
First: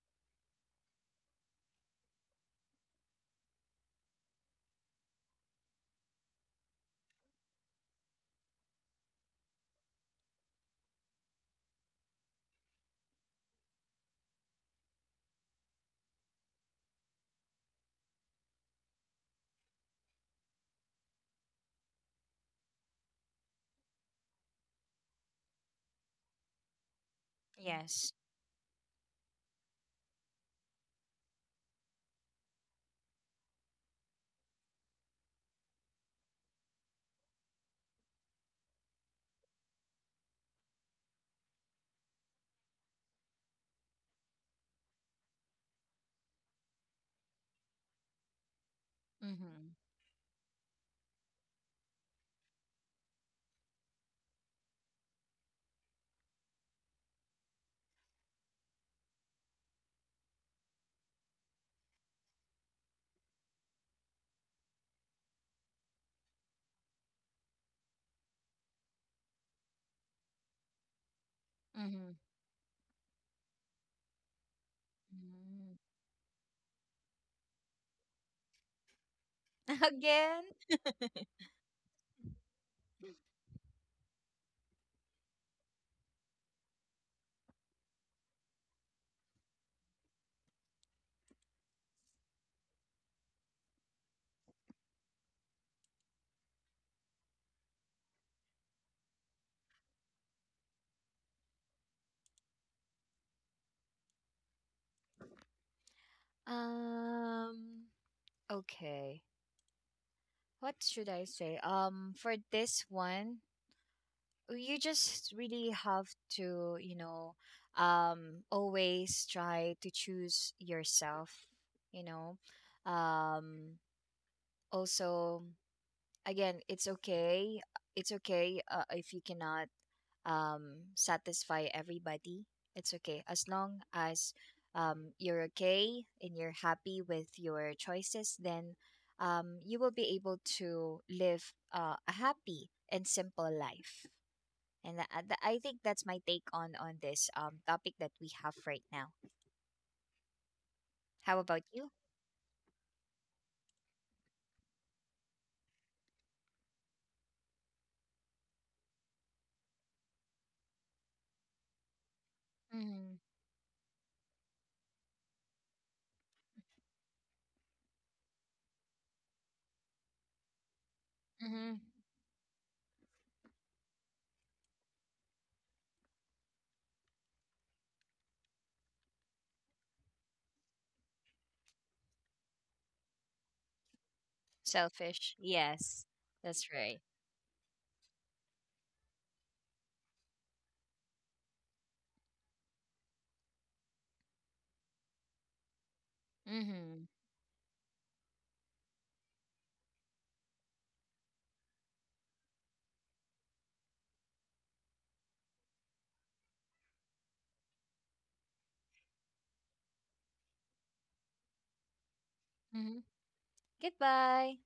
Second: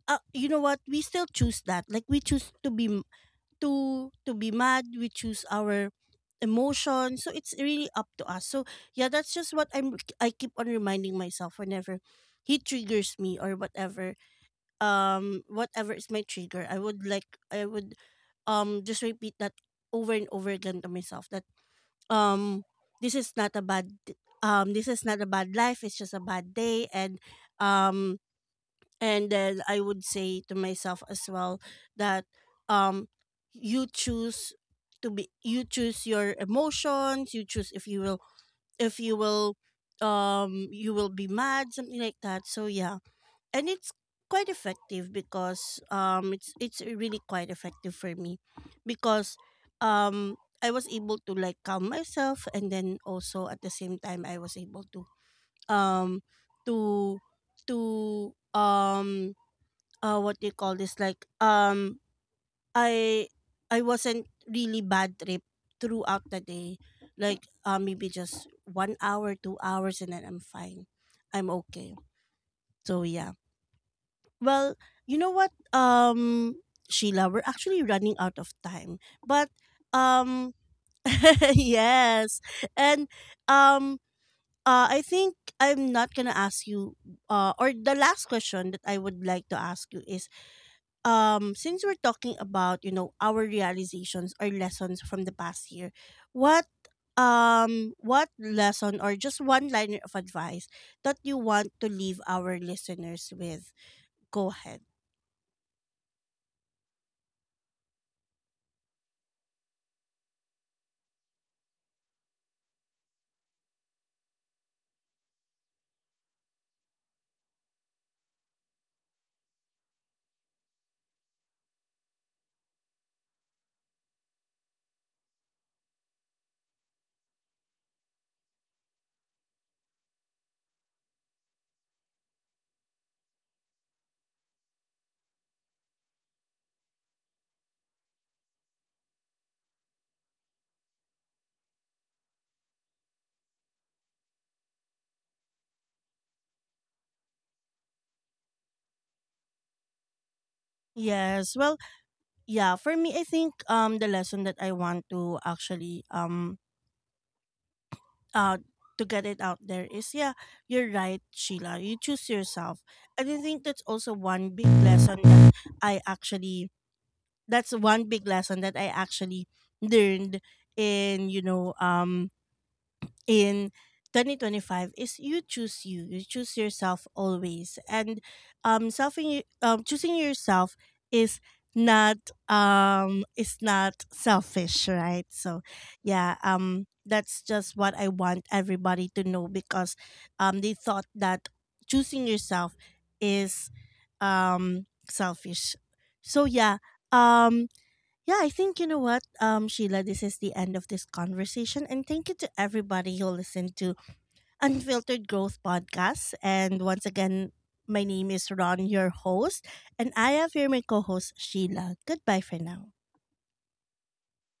Speaker 1: you know what, we still choose that. Like, we choose to be, to be mad, we choose our emotion, so it's really up to us. So yeah, that's just what I'm, I keep on reminding myself, whenever he triggers me or whatever, whatever is my trigger, I would just repeat that over and over again to myself, that um this is not a bad this is not a bad life, it's just a bad day. And
Speaker 2: Yes.
Speaker 1: um and then I would say to myself as well that, um you choose to be, you choose your emotions, you choose if you will, if you will, you will be mad, something like that. So yeah, and it's quite effective, because it's really quite effective for me, because
Speaker 2: Mm-hmm.
Speaker 1: um I was able to, like, calm myself, and then also at the same time I was able to, um to to what do you call this like i I wasn't really bad trip throughout the day, like maybe just 1 hour, 2 hours, and then I'm fine, I'm okay.
Speaker 2: Mm-hmm.
Speaker 1: So yeah, well, you know what,
Speaker 2: Mm-hmm.
Speaker 1: Sheila, we're actually running out of time, but
Speaker 2: <laughs> Again?
Speaker 1: um <laughs> yes. And um I think I'm not gonna ask you, or the last question that I would like to ask you is, since we're talking about, you know, our realizations or lessons from the past year, what what lesson or just one liner of advice that you want to leave our listeners with? Go ahead.
Speaker 2: Um okay. What should I say? For this one, you just really have to, you know, always try to choose yourself, you know. Um Also, again, it's okay. It's okay if you cannot satisfy everybody. It's okay as long as you're okay and you're happy with your choices. Then you will be able to live a happy and simple life. I think that's my take on this topic that we have right now. How
Speaker 1: Yes,
Speaker 2: about
Speaker 1: well,
Speaker 2: you?
Speaker 1: yeah, for me I think the lesson that I want to actually uh to get it out there is, yeah, you're right, Sheila, you choose yourself.
Speaker 2: Mm-hmm.
Speaker 1: And I think that's also one big lesson that I actually that's one big lesson that I actually learned in, you
Speaker 2: Mm-hmm.
Speaker 1: know, in 2025, is you choose, you choose yourself, always. And self choosing yourself is not, is not selfish, right?
Speaker 2: Selfish.
Speaker 1: So
Speaker 2: Yes,
Speaker 1: yeah,
Speaker 2: that's right.
Speaker 1: that's just what I want everybody to know, because they thought that choosing yourself is, selfish. So yeah,
Speaker 2: Mm-hmm.
Speaker 1: um yeah, I think, you know what, Sheila, this is the end of this conversation. And thank you to everybody who listened to Unfiltered Growth Podcast. And once again, my name is Ron, your host, and I have here my co host, Sheila. Goodbye for now.
Speaker 2: Mm-hmm. Goodbye.